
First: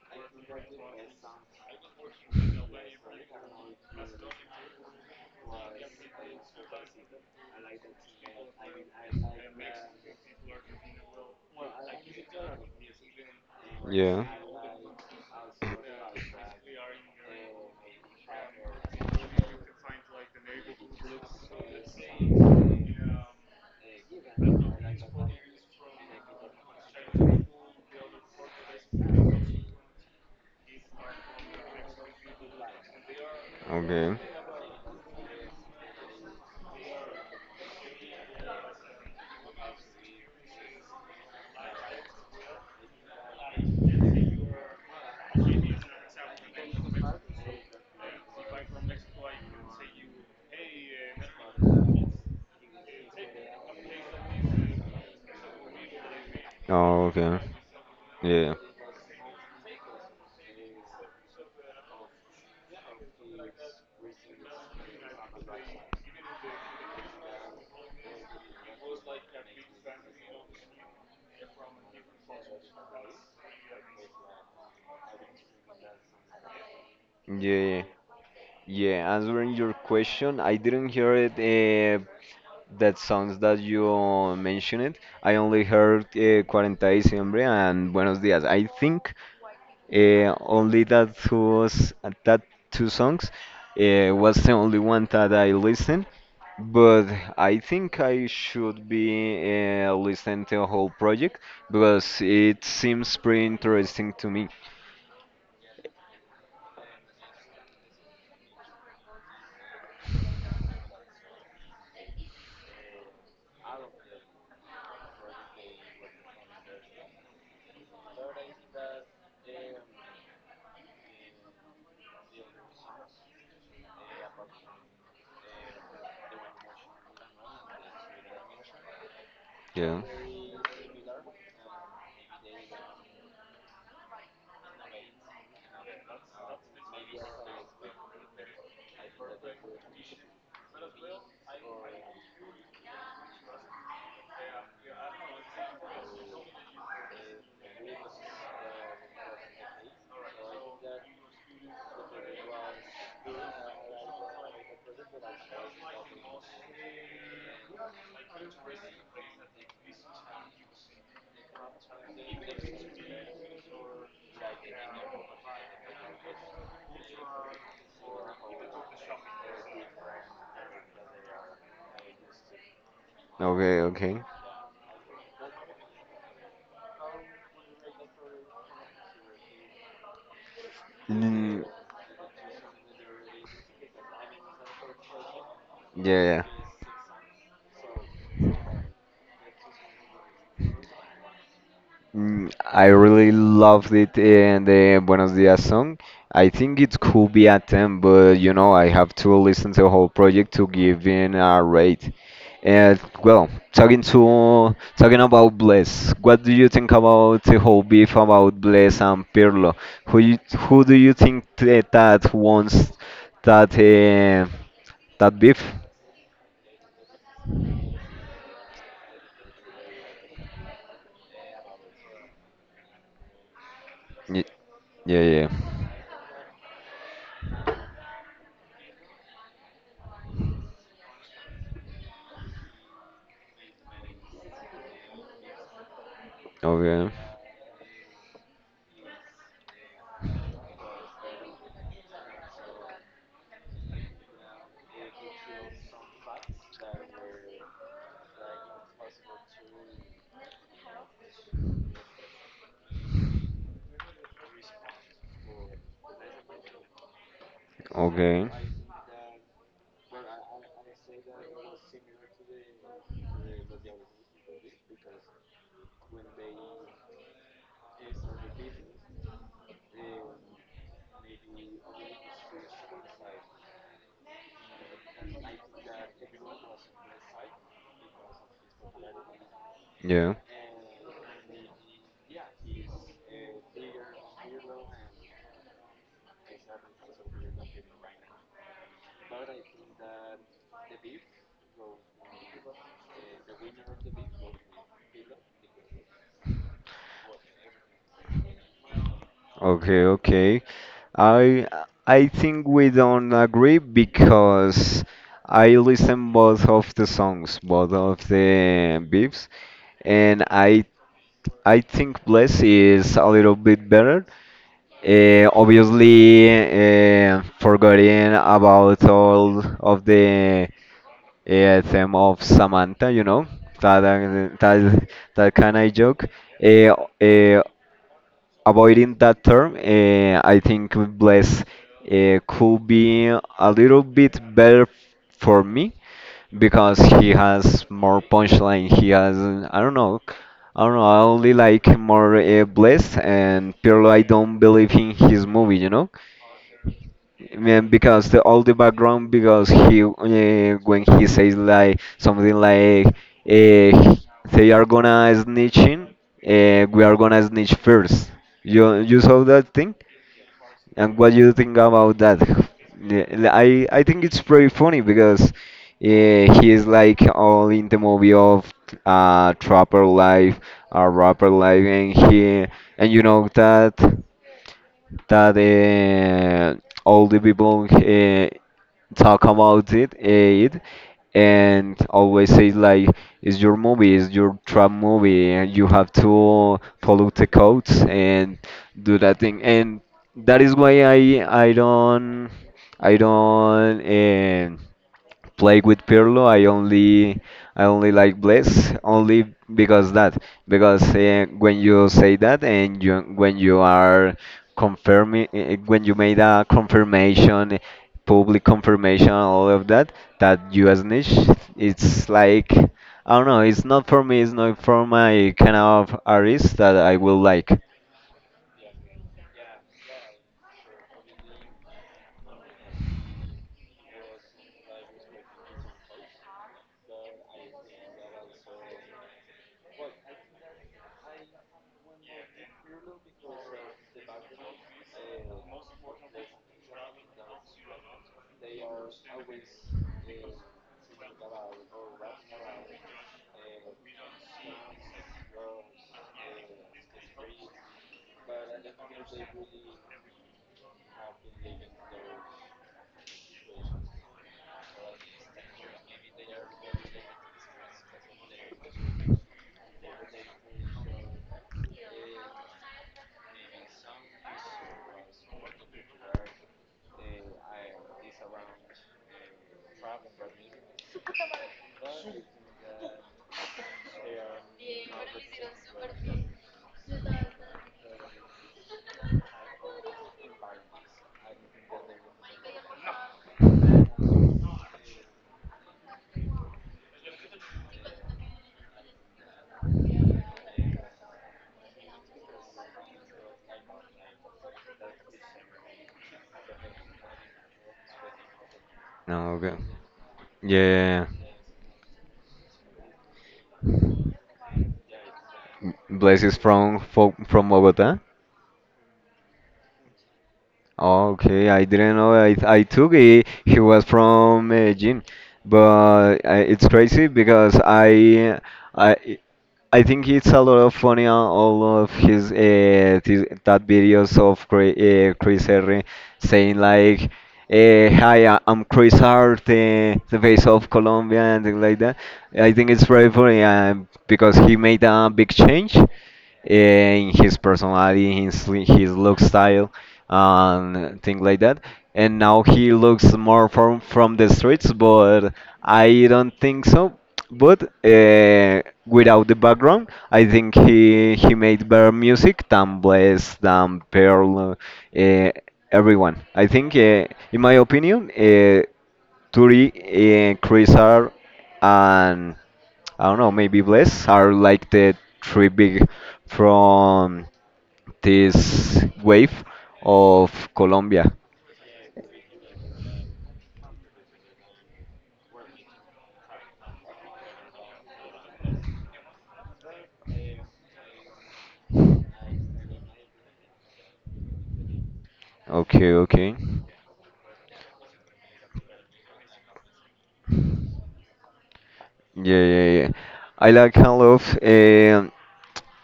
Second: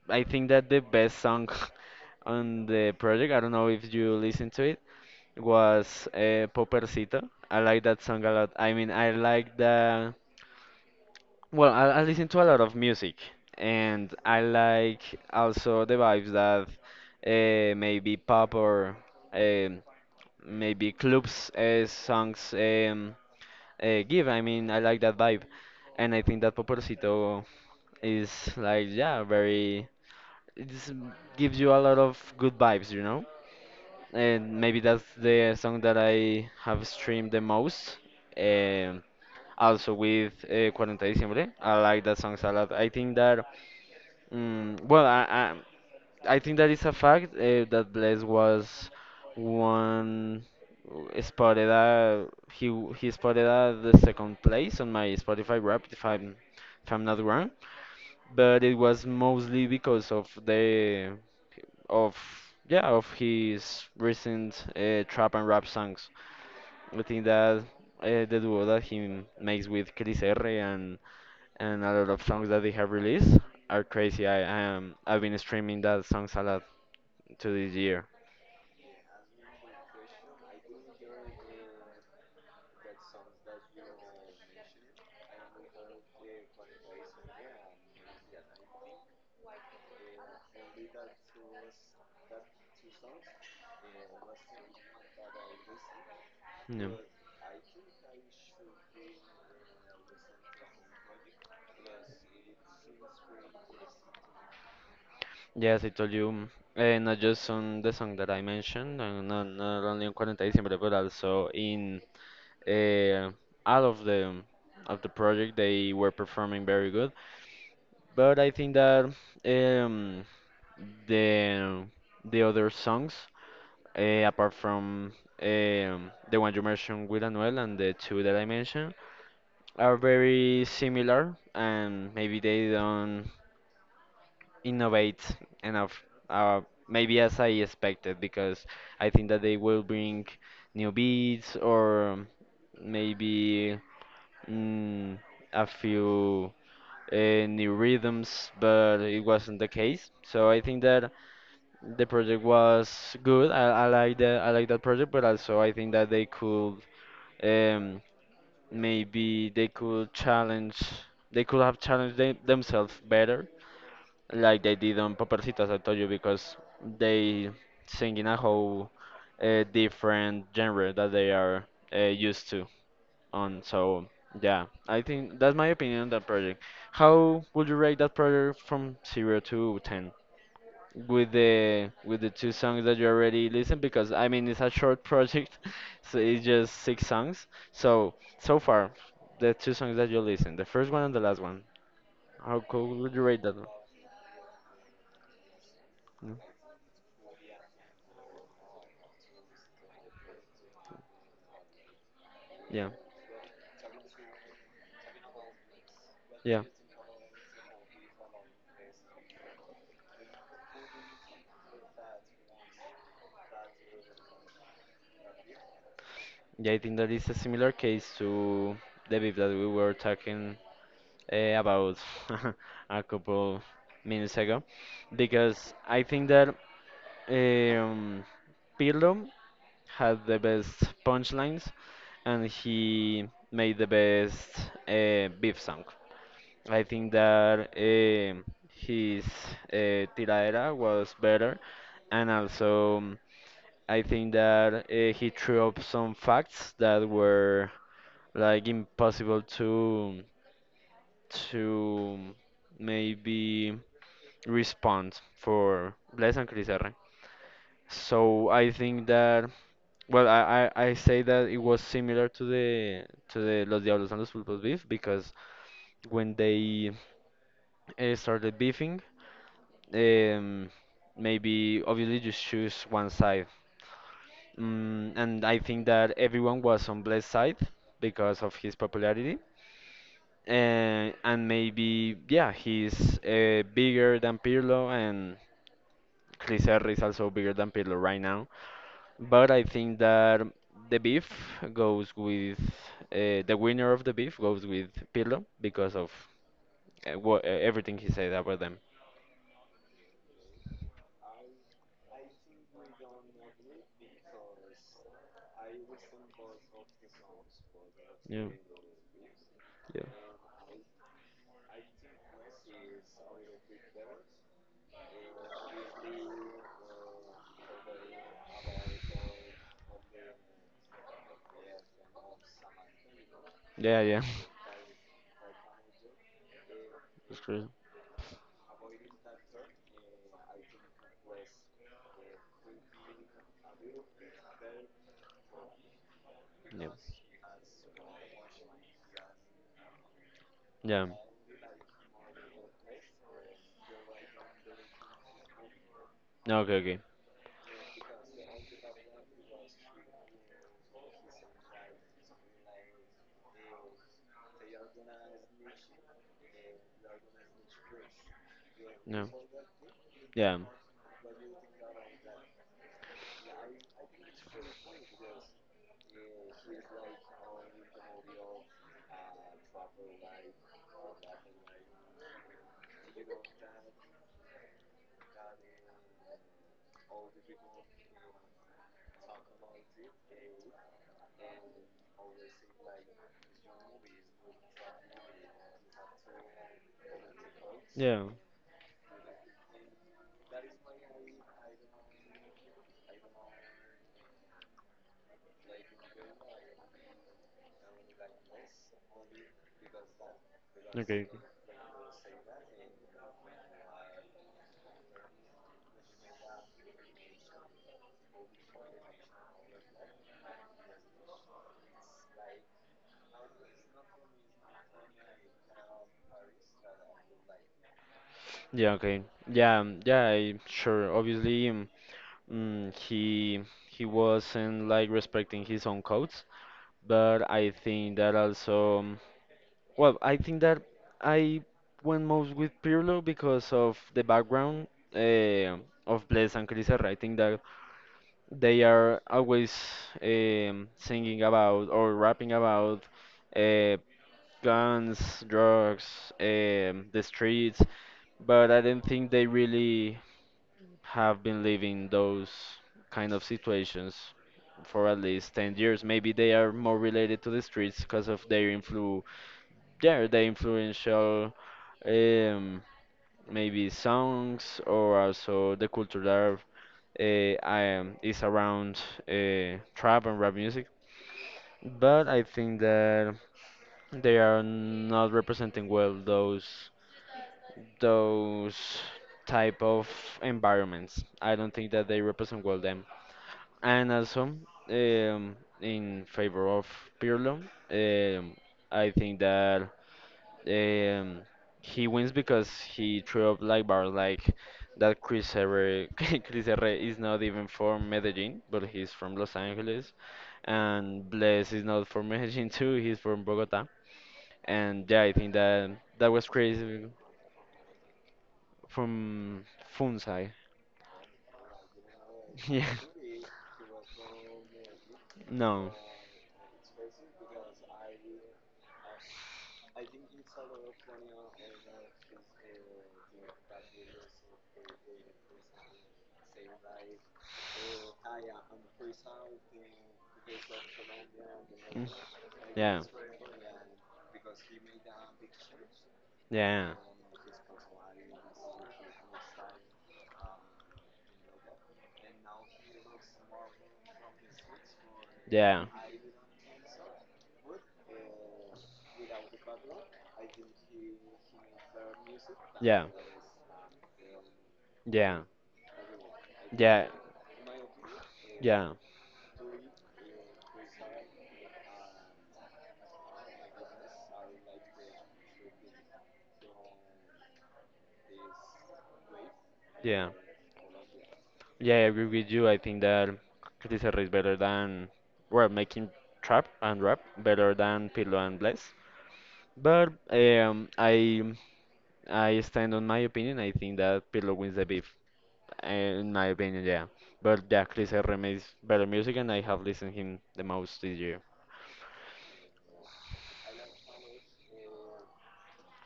[SPEAKER 2] I think that the best song on the project, I don't know if you listen to it, was uh, Popercito. I like that song a lot. I mean, I like the Well, I, I listen to a lot of music, and
[SPEAKER 1] Yeah.
[SPEAKER 2] I like also the vibes that uh, maybe pop or um maybe clubs uh, songs um, uh, give. I mean, I like that vibe, and I think that Poporcito is like yeah, very. It gives you a lot of good vibes, you know
[SPEAKER 1] Okay.
[SPEAKER 2] and maybe that's the song that I have streamed the most. Um, Also with uh, forty de Diciembre, I like that song a lot. I think that, mm well, I, I, I think that is a fact uh, that Blaise was one uh, spotted uh, he w- he spotted at the second place on my Spotify rap if I'm if I'm
[SPEAKER 1] Oh,
[SPEAKER 2] not
[SPEAKER 1] okay.
[SPEAKER 2] wrong,
[SPEAKER 1] Yeah.
[SPEAKER 2] but it was mostly because of the of yeah of his recent uh, trap and rap songs. I think that uh, the duo that he makes with Chris R and and a lot of songs that they have released are crazy. I I am I've been streaming that songs a lot to
[SPEAKER 1] Yeah,
[SPEAKER 2] this
[SPEAKER 1] yeah.
[SPEAKER 2] year.
[SPEAKER 1] Yeah, answering your question, I didn't hear it uh, that songs that you uh, mentioned, I only heard uh, forty de Diciembre and Buenos Días. I think uh, only that was that two songs uh, was the only one that I listened.
[SPEAKER 2] Yeah.
[SPEAKER 1] But I think I should be uh, listening to the whole project because it seems pretty interesting to me.
[SPEAKER 2] Yes, I told you, uh, not just on the song that I mentioned, and not, not only on forty December, but also in uh, out of the of the project they were performing very good, but I think that um, the the other songs uh, apart from um, the one you mentioned with Anuel and the two that I mentioned are
[SPEAKER 1] Yeah.
[SPEAKER 2] very similar and maybe they don't innovate enough, uh, maybe as I expected because I think that they will bring new beats or maybe mm, a few uh, new rhythms, but it wasn't the case. So I think that the project was good. I, I like that. I like that project, but also I think that they could um, maybe they could challenge. They could have challenged them, themselves better, like they did on Papercitas, I told you, because they sing in a whole uh, different genre that they are uh, used to on.
[SPEAKER 1] Okay.
[SPEAKER 2] So
[SPEAKER 1] Okay.
[SPEAKER 2] yeah, I think that's my opinion on that project. How would you rate that project from zero to ten? With
[SPEAKER 1] Mm,
[SPEAKER 2] the with the two songs that you already listened, because I mean it's a short project,
[SPEAKER 1] yeah.
[SPEAKER 2] so
[SPEAKER 1] Yeah.
[SPEAKER 2] it's just six songs. So so far, the two songs that you listened, the first one and the last one,
[SPEAKER 1] Mm,
[SPEAKER 2] how
[SPEAKER 1] I
[SPEAKER 2] cool would you
[SPEAKER 1] really
[SPEAKER 2] rate that one?
[SPEAKER 1] loved it in the Buenos Dias song.
[SPEAKER 2] Mm,
[SPEAKER 1] I think it could be a ten, but you know, I have to listen to the whole project to give in a rate.
[SPEAKER 2] yeah,
[SPEAKER 1] And well, talking to talking about Bless, what do
[SPEAKER 2] yeah,
[SPEAKER 1] you think about the whole beef about Bless and Pirlo? Who you, who do you think th- that wants that uh, that beef?
[SPEAKER 2] yeah. I think that is a similar case to the beef that we were talking uh, about a couple minutes
[SPEAKER 1] Y-
[SPEAKER 2] ago
[SPEAKER 1] yeah, yeah.
[SPEAKER 2] because I think that um, Pirlo had the best punchlines and he made the best uh, beef song. I think
[SPEAKER 1] Okay,
[SPEAKER 2] that um his uh, tiradera was better, and also um, I think that uh, he threw up some facts that were like impossible to to maybe respond for Bless and Chris R. So
[SPEAKER 1] okay,
[SPEAKER 2] I think that, well I, I, I say that it was similar to the to the Los Diablos and Los Pulpos beef because when they uh, started beefing, um maybe obviously just choose one side. Mm, and I think that everyone was on Bless's side because of his popularity,
[SPEAKER 1] yeah.
[SPEAKER 2] and and maybe yeah, he's uh, bigger than Pirlo, and Clisserri is also bigger than Pirlo right now. But I think that the beef goes with uh, the winner of the beef goes with Pirlo because of uh, what, uh, everything he said about them.
[SPEAKER 1] Okay, okay. I I think we don't agree because I listen both of the songs, both of
[SPEAKER 2] Yeah,
[SPEAKER 1] the beefs,
[SPEAKER 2] yeah,
[SPEAKER 1] and I I think Bless is a little bit better. Uh, obviously, uh, forgetting about all of the uh, theme of Samantha, you know,
[SPEAKER 2] yeah,
[SPEAKER 1] that
[SPEAKER 2] yeah.
[SPEAKER 1] that that kind of joke. Uh,
[SPEAKER 2] It's
[SPEAKER 1] uh,
[SPEAKER 2] true.
[SPEAKER 1] avoiding that term, uh, I think Bless uh, could be a little bit better for me
[SPEAKER 2] Yeah,
[SPEAKER 1] because he has more punchline. He has I don't know, I don't
[SPEAKER 2] yeah.
[SPEAKER 1] know. I only like more uh, Bless and Pirlo. I don't believe in his movie, you know.
[SPEAKER 2] No. Okay, okay.
[SPEAKER 1] Man, because the all the background, because he uh, when he says like something like uh, they are gonna snitching, uh, we are gonna snitch first. You you
[SPEAKER 2] No,
[SPEAKER 1] saw that thing,
[SPEAKER 2] yeah.
[SPEAKER 1] and what you think about that? Yeah, I I think it's pretty funny because uh, he is like all in the movie of uh trapper life, a rapper life, and he and you know that that uh, all the people uh, talk about it, eh, it and always say like it's your movie, it's your trap movie, and you have to follow the codes
[SPEAKER 2] Yeah.
[SPEAKER 1] and do that thing. And that is why i i don't i don't um, played with Pirlo. I only I only like Bless only because that because
[SPEAKER 2] Okay.
[SPEAKER 1] uh, when you say that and you when you are confirming uh, when you made a confirmation, public confirmation, all of that that you a snitch, it's like I don't know. It's not for me. It's not for my kind of artist that I will like.
[SPEAKER 2] Yeah. Okay. Yeah. um, Yeah. I, sure. Obviously, um, mm, he he wasn't like respecting his own codes, but I think that also. um, Well, I think that I went most with Pirlo because of the background uh, of Bless and Chris Herrera. I think that they are always um, singing about or rapping about uh, guns, drugs, um, the streets. But I don't think they really have been living those kind of situations for at least ten years. Maybe they are more related to the streets because of their influ yeah, their influential um, maybe songs or also the culture that uh, I am, is around uh, trap and rap music. But I think that they are not representing well those those type of environments. I don't think that they represent well them. And also, um, in favor of Pirlo, um, I think that um, he wins because he threw up like bars like that Chris Herre, Chris Herre is not even from Medellin, but he's from
[SPEAKER 1] No.
[SPEAKER 2] Los
[SPEAKER 1] Okay.
[SPEAKER 2] Angeles.
[SPEAKER 1] Yeah.
[SPEAKER 2] And Blaise is not from Medellin too, he's from Bogota. And yeah, I think that that
[SPEAKER 1] Blaze
[SPEAKER 2] was
[SPEAKER 1] is from
[SPEAKER 2] crazy
[SPEAKER 1] fo- from Bogota.
[SPEAKER 2] from Funsai.
[SPEAKER 1] Okay, I didn't know. I I
[SPEAKER 2] Yeah.
[SPEAKER 1] took it. He was from uh, gym,
[SPEAKER 2] No.
[SPEAKER 1] but uh, it's crazy because I I I think it's a lot of funny on all of his uh, th that videos of Chri- uh, Chris Herring saying like, uh, "Hi, I- I'm Chris Hart, the the face of Colombia," and things like
[SPEAKER 2] Mm.
[SPEAKER 1] that. I think
[SPEAKER 2] Yeah.
[SPEAKER 1] it's very funny uh, because he made a big change
[SPEAKER 2] Yeah.
[SPEAKER 1] eh, in his personality, his his look style, and things like that. And now he looks more from from the streets, but
[SPEAKER 2] Yeah.
[SPEAKER 1] I don't think so. But uh, without the background, I think he he made better music
[SPEAKER 2] Yeah.
[SPEAKER 1] than
[SPEAKER 2] Yeah.
[SPEAKER 1] Blaze, than Pearl,
[SPEAKER 2] Yeah.
[SPEAKER 1] uh, everyone. I think, uh, in my opinion. Uh,
[SPEAKER 2] Yeah.
[SPEAKER 1] Turi and Chris are, and I don't know, maybe Bless are like the three big from this wave
[SPEAKER 2] Yeah.
[SPEAKER 1] of Colombia.
[SPEAKER 2] Yeah, I agree with you. I think that Caticerra is better than, well, making trap and rap better than Pirlo and Bless. But um, I I stand on my opinion. I think that Pirlo wins the beef.
[SPEAKER 1] Okay,
[SPEAKER 2] In my
[SPEAKER 1] okay.
[SPEAKER 2] opinion, yeah. But yeah, Chris R M is better music, and I have listened him the most this year.
[SPEAKER 1] Yeah, yeah, yeah. I like a lot, of, um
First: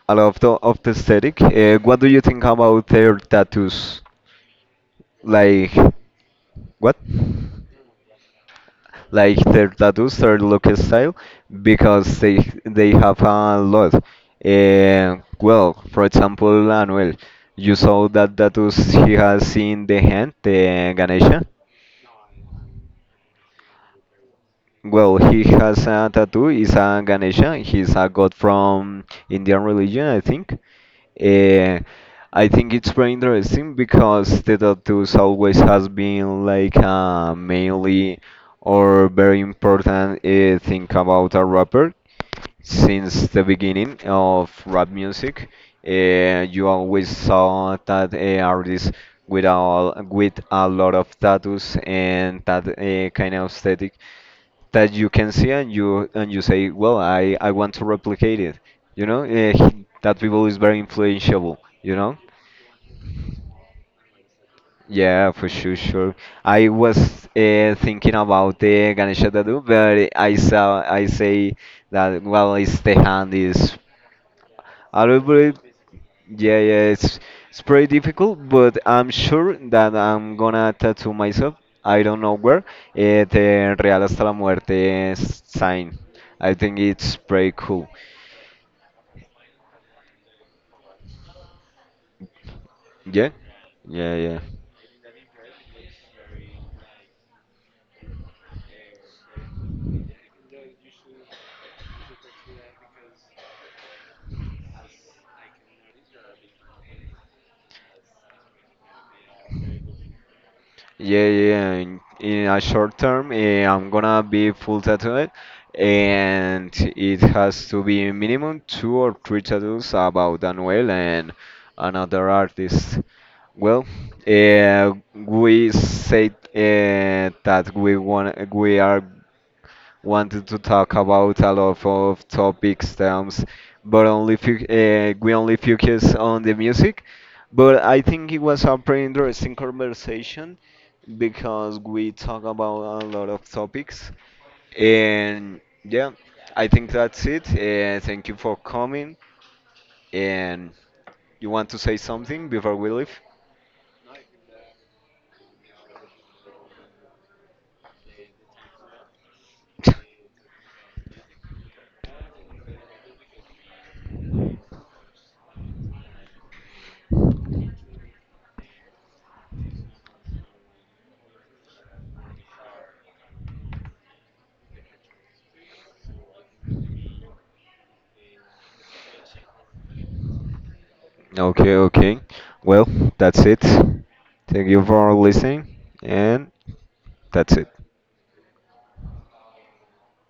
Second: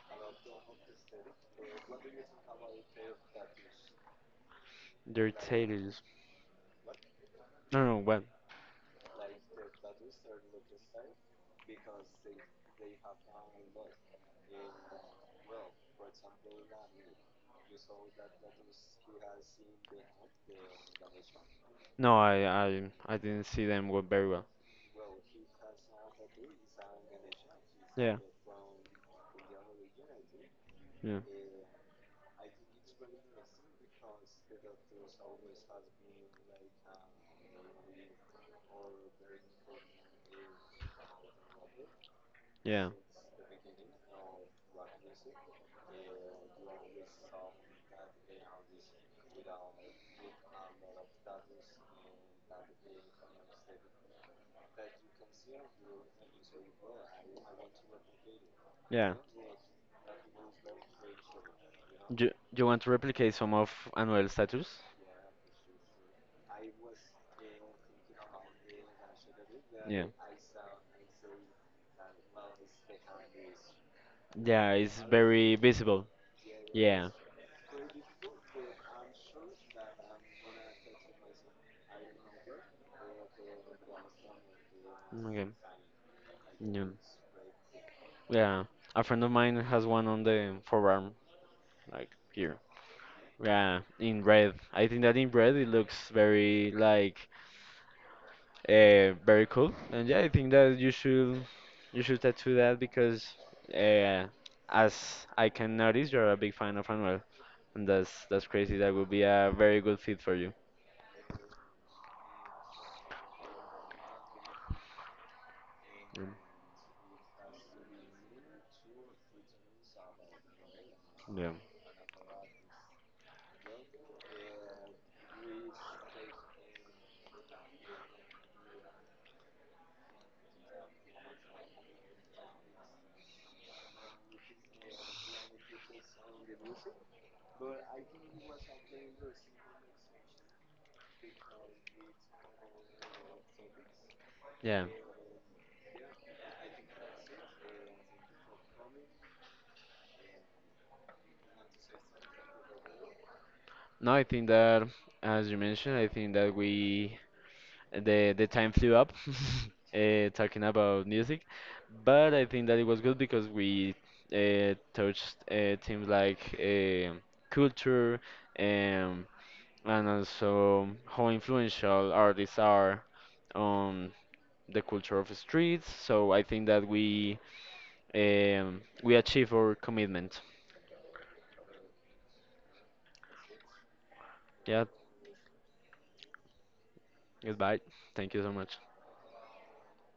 [SPEAKER 1] a lot of the, of the aesthetic. Uh, what do you think about their tattoos?
[SPEAKER 2] Their tail
[SPEAKER 1] Like,
[SPEAKER 2] is
[SPEAKER 1] what?
[SPEAKER 2] no, no, well,
[SPEAKER 1] Like their tattoos, their look style, because they they have a lot. Eh, well, for example, Anuel, you saw that tattoos he has in the hand, the Ganesha.
[SPEAKER 2] no, I, I, I didn't see them go very well.
[SPEAKER 1] Well, he has a tattoo. It's a Ganesha. He's a
[SPEAKER 2] Yeah,
[SPEAKER 1] god from Indian religion, I think.
[SPEAKER 2] yeah,
[SPEAKER 1] Uh, I think it's very interesting because the tattoos always has been like a mainly or very important uh, thing about a rapper
[SPEAKER 2] yeah,
[SPEAKER 1] since the beginning of rap music. Uh, you always saw that uh, artists with all with a lot of tattoos and that uh, kind of aesthetic that you can see and you and you say, well, I I want to replicate it. You
[SPEAKER 2] yeah.
[SPEAKER 1] know, Eh, he- that people is very influential. You know.
[SPEAKER 2] Do, do you want to replicate some of Anuel's status?
[SPEAKER 1] Yeah, for sure, sure. I was uh, thinking about the Ganesha tattoo,
[SPEAKER 2] Yeah.
[SPEAKER 1] but I saw I say that well, it's the hand is
[SPEAKER 2] Yeah, it's
[SPEAKER 1] a little bit.
[SPEAKER 2] very visible.
[SPEAKER 1] Yeah, yeah,
[SPEAKER 2] Yeah.
[SPEAKER 1] it's it's pretty difficult, but I'm sure that I'm gonna tattoo myself. I don't know where. It uh, Real hasta la muerte s-
[SPEAKER 2] Okay.
[SPEAKER 1] sign. I think
[SPEAKER 2] Yeah.
[SPEAKER 1] it's pretty cool.
[SPEAKER 2] Yeah. A friend of mine has one on the forearm, like here.
[SPEAKER 1] Yeah,
[SPEAKER 2] Yeah,
[SPEAKER 1] yeah,
[SPEAKER 2] in
[SPEAKER 1] yeah.
[SPEAKER 2] red. I think that in red it looks very like uh very cool. And yeah, I think that you should you should tattoo that because uh as I can notice you're a big fan of Anuel. And that's that's crazy. That would be a very good fit for you.
[SPEAKER 1] Yeah, yeah. In, in a short term, eh, I'm gonna be full tattooed,
[SPEAKER 2] Mm,
[SPEAKER 1] and it has to be minimum two or three tattoos about Anuel and
[SPEAKER 2] yeah.
[SPEAKER 1] another artist. Well, uh, we said uh, that we want we are wanted to talk about a lot of topics terms, but only few, uh, we only focus on the music. But I think it was a pretty interesting conversation because we talk about a lot of topics.
[SPEAKER 2] Yeah.
[SPEAKER 1] And yeah, I think that's it. Uh, thank you for coming. And you want to say something before we leave?
[SPEAKER 2] No, I think that, as you mentioned, I think that we the the time flew up uh, talking about music, but I think that it was good because we uh, touched uh, themes like um culture, um, and also how influential artists are on the culture of streets. So I think that we um, we achieve our commitment.
[SPEAKER 1] Okay, okay. Well, that's it. Thank you
[SPEAKER 2] Yeah,
[SPEAKER 1] for listening, and that's it.
[SPEAKER 2] goodbye. Thank you so much.